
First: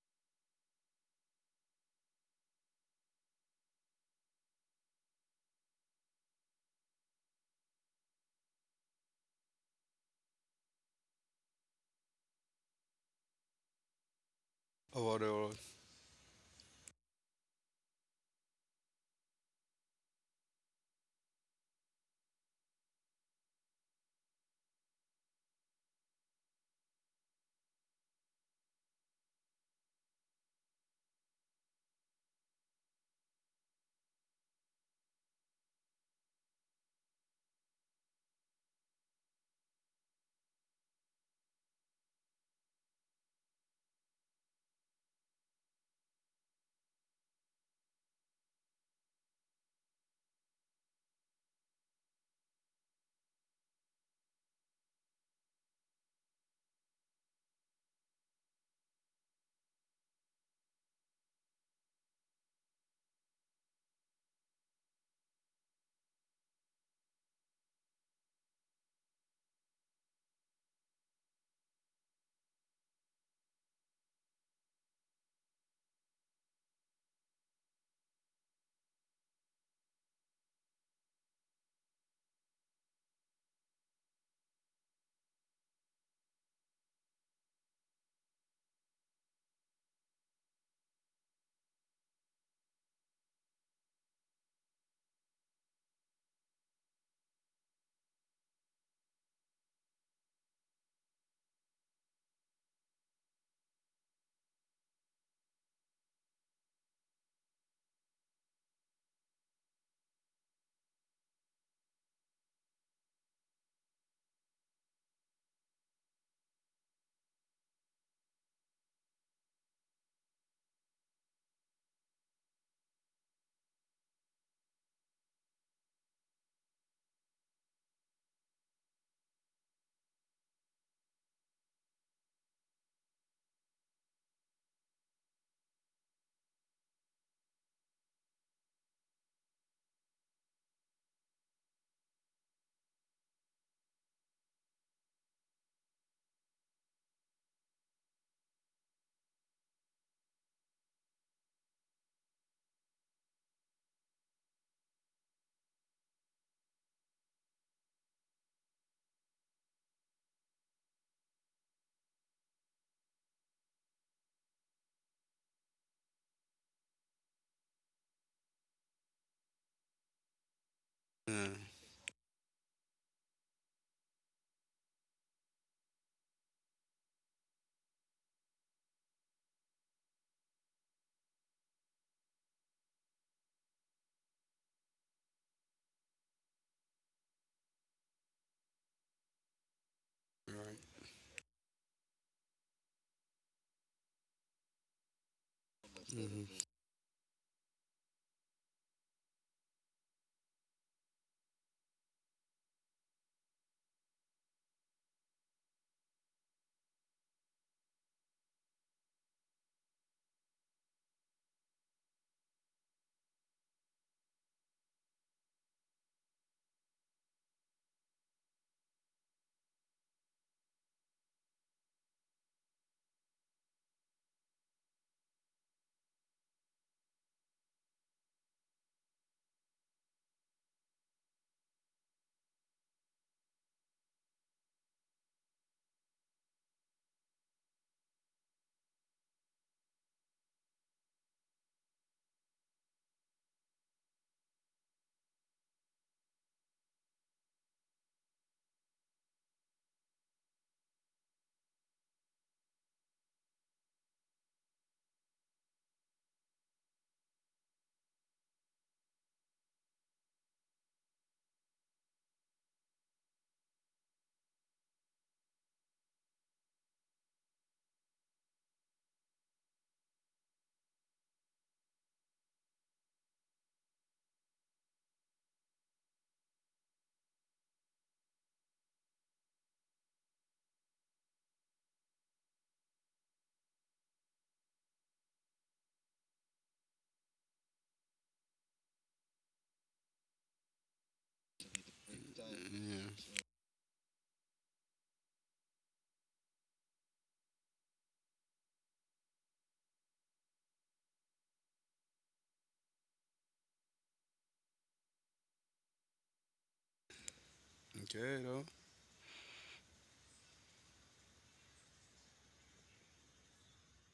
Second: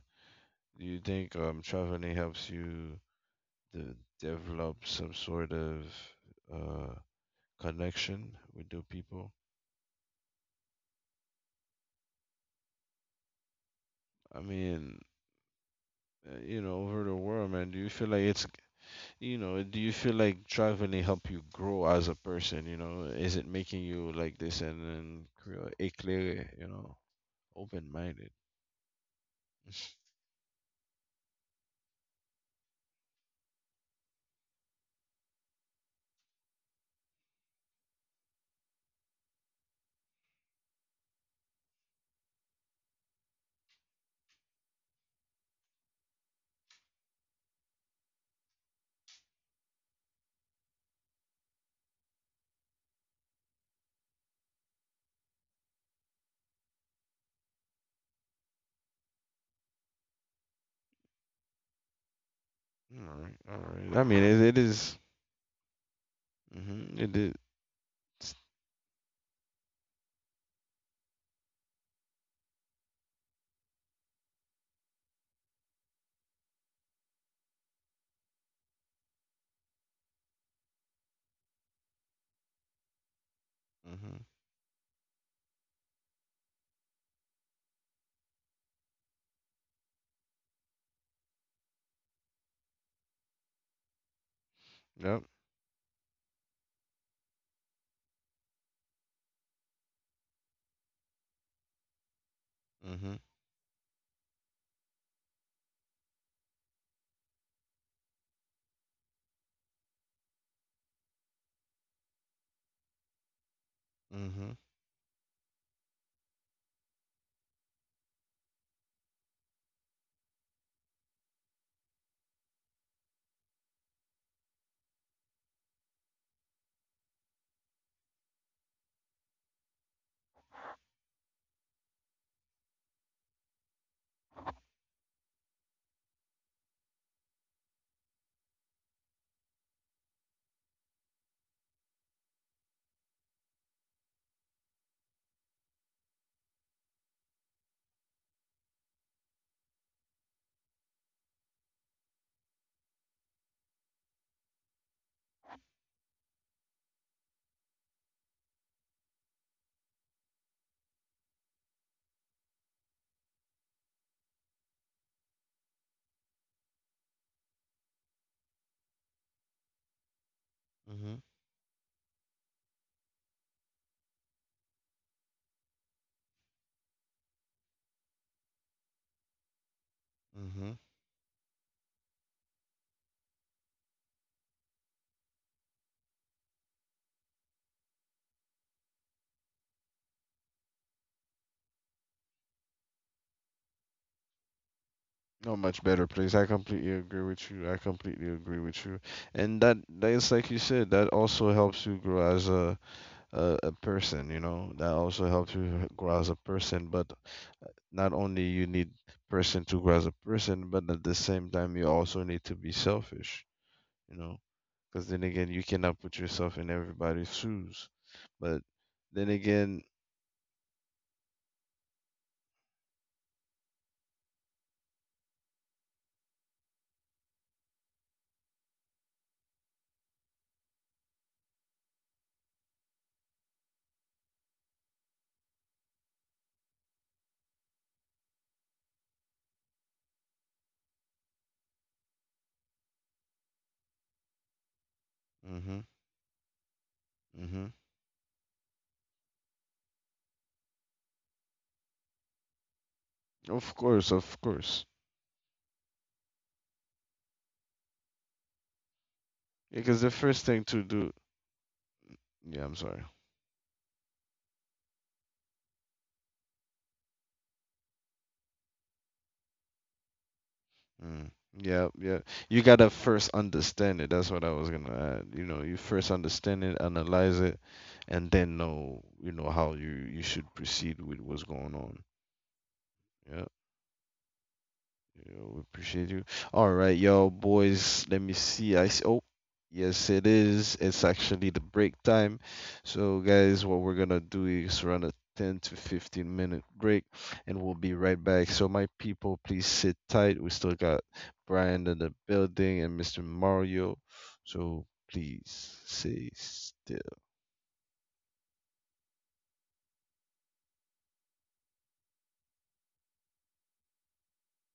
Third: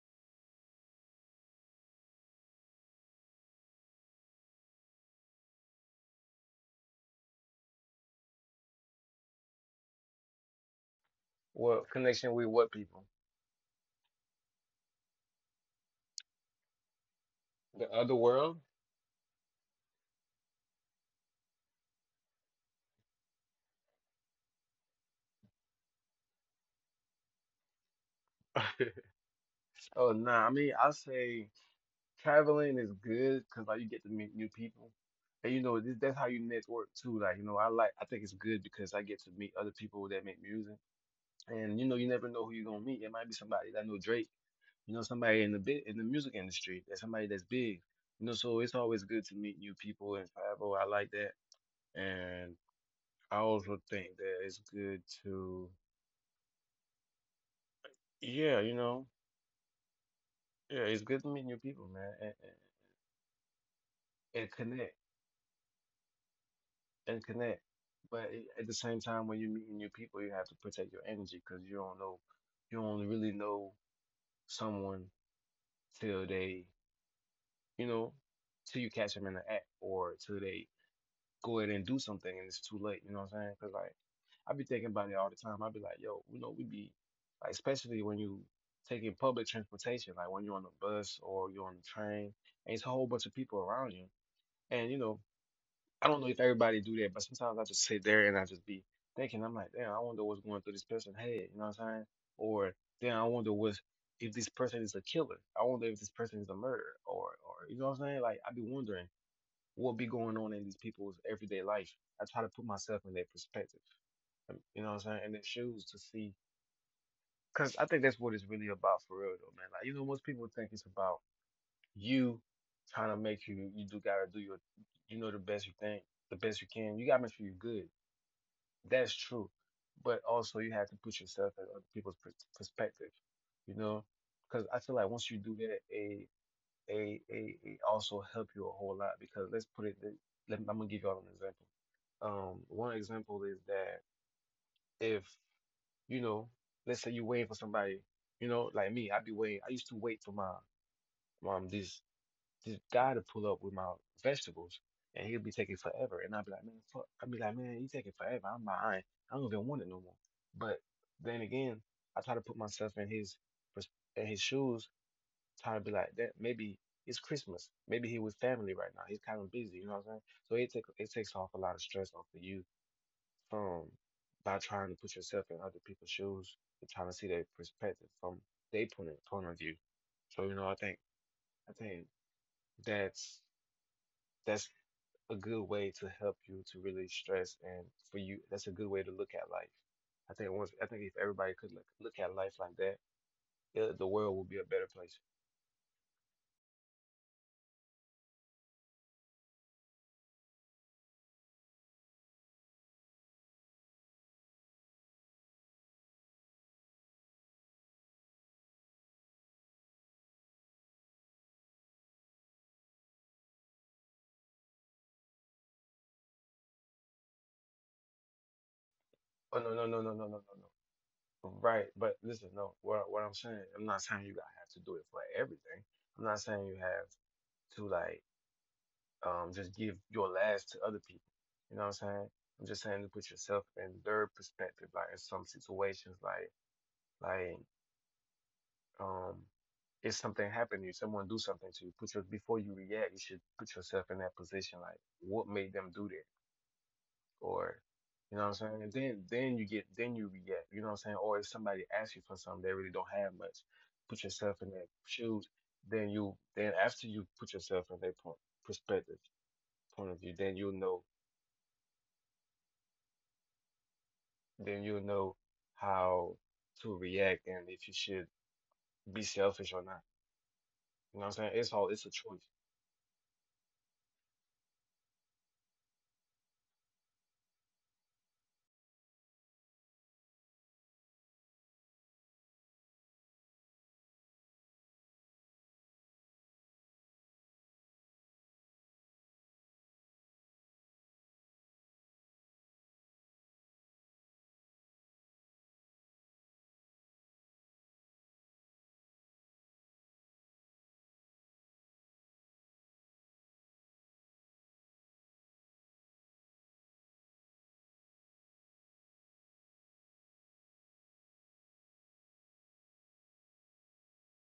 A: Do you think traveling helps you to develop some sort of uh connection with the people?
C: What connection with what people?
A: I mean,
B: of all the world.
A: you know, over the world, man, do you
C: The
A: feel
C: other
A: like it's
C: world?
A: you know, do you feel like traveling help you grow as a person? You know, is it making you like this and then cre- éclairé, you know, open-minded?
C: *laughs* Oh, nah. I mean, I say traveling is good because like you get to meet new people, and you know this, that's how you network too. Like you know, I think it's good because I get to meet other people that make music, and you know you never know who you're gonna meet. It might be somebody that know Drake, you know somebody in the bit in the music industry, that's somebody that's big, you know. So it's always good to meet new people and travel. I like that, and I also think that it's good to yeah, you know, yeah, it's good to meet new people, man, and,
A: All right, all right. I mean,
C: and, and
A: it
C: connect.
A: is. Mm-hmm,
C: And
A: it is.
C: connect. But it— at the same time, when you're meeting new people, you have to protect your energy because you don't know, you only really know someone till they, you know, till you catch them in the act or till they go ahead and do something and it's too late. You know what I'm saying? Because like
A: Mm-hmm.
C: I be thinking about it all the time. I be like, yo, you know, we be like, especially when you taking public transportation, like when you're on the bus or you're on the train, and it's a whole bunch of people around you, and you know
A: Yep.
C: I don't know if everybody do that, but sometimes I just sit there and I just be thinking, I'm like, damn, I wonder what's going through this person's head, you know what I'm saying? Or then I
A: Mm-hmm.
C: wonder what if this person is a killer. I wonder if this person is a murderer or you know what I'm saying? Like I be wondering what be going on in these people's everyday life. I try to put myself in their perspective.
A: Mm-hmm.
C: You know what I'm saying? In their shoes to see, because I think that's what it's really about for real though, man. Like you know, most people think it's about you trying to make you do gotta do your, you know, the best you think the best you can. You gotta make sure you're good. That's true. But also you have to put yourself in other people's perspective, you know? Because I feel like once you do that, it also help you a whole lot because let's put it, th- let, I'm gonna give y'all an example. One example is that if, you know, let's say you're waiting for somebody, you know, like me, I'd be waiting. I used to wait for my mom these this guy to pull up with my vegetables, and he'll be taking forever. And I'll be like, man, fuck. I'll be like, man, he taking forever. I'm buying. I don't even want it no more. But then again, I try to put myself in pers- in his shoes, trying to be like, that maybe it's Christmas. Maybe he with family right now. He's kind of busy. You know what I'm saying? So it
A: Mm-hmm.
C: takes off a
B: Yeah,
C: lot of stress off of you from by trying to put yourself in other people's shoes and trying to see their perspective from their point of view. So you know,
A: Mm-hmm.
C: I think that's that's a good way to help you to really stress, and for you that's a good way to look at life. I think
B: right.
C: if everybody could look at life like that, the world will be a better place.
A: No, much better place. I
B: Mhm.
A: completely agree with you. I completely agree with you. And that that is like you said, that also helps you grow as a person, you know. That also helps you grow as a person, but not only you need person to grow as a person, but at the same time you also need to be selfish, you know, because then again you cannot put yourself in everybody's shoes. But then
C: Oh, no no
A: again,
C: no no no no no no. Right, but listen, no. What I'm saying, I'm not saying you gotta have to do it for everything. I'm not saying you have to like just give your last to other people. You know what I'm saying? I'm just saying to put yourself in their perspective, like in some situations, like like um, if something happened to you, someone do something to you, put your before you react, you should put yourself in that position. Like, what made them
A: hmm
C: do that? Or,
A: hmm
C: you know what I'm saying? And then you get then you react. You know what I'm saying? Or if somebody asks you for something, they really don't have much. Put
A: of
C: yourself in their
A: course,
C: shoes. Then you then after you put yourself in their point perspective point
A: because
C: of
A: the
C: view,
A: first thing to do, yeah, I'm sorry.
C: then you'll know how to react and if you should be selfish or not. You know what
A: Mm.
C: I'm saying?
A: Yeah,
C: It's a
A: yeah.
C: choice.
A: You gotta first understand it. That's what I was gonna add. You know, you first understand it, analyze it, and then know, you know, how you should proceed with what's going on. Yeah. Yo, we appreciate you. All right, y'all, boys. Let me see. I see. Oh, yes, it is. It's actually the break time. So,
B: Yeah.
A: guys, what we're gonna do is run a 10 to 15 minute break, and we'll be right back. So, my people, please sit tight. We still got Brian in the building and Mr. Mario. So, please stay still.
B: Okay, though.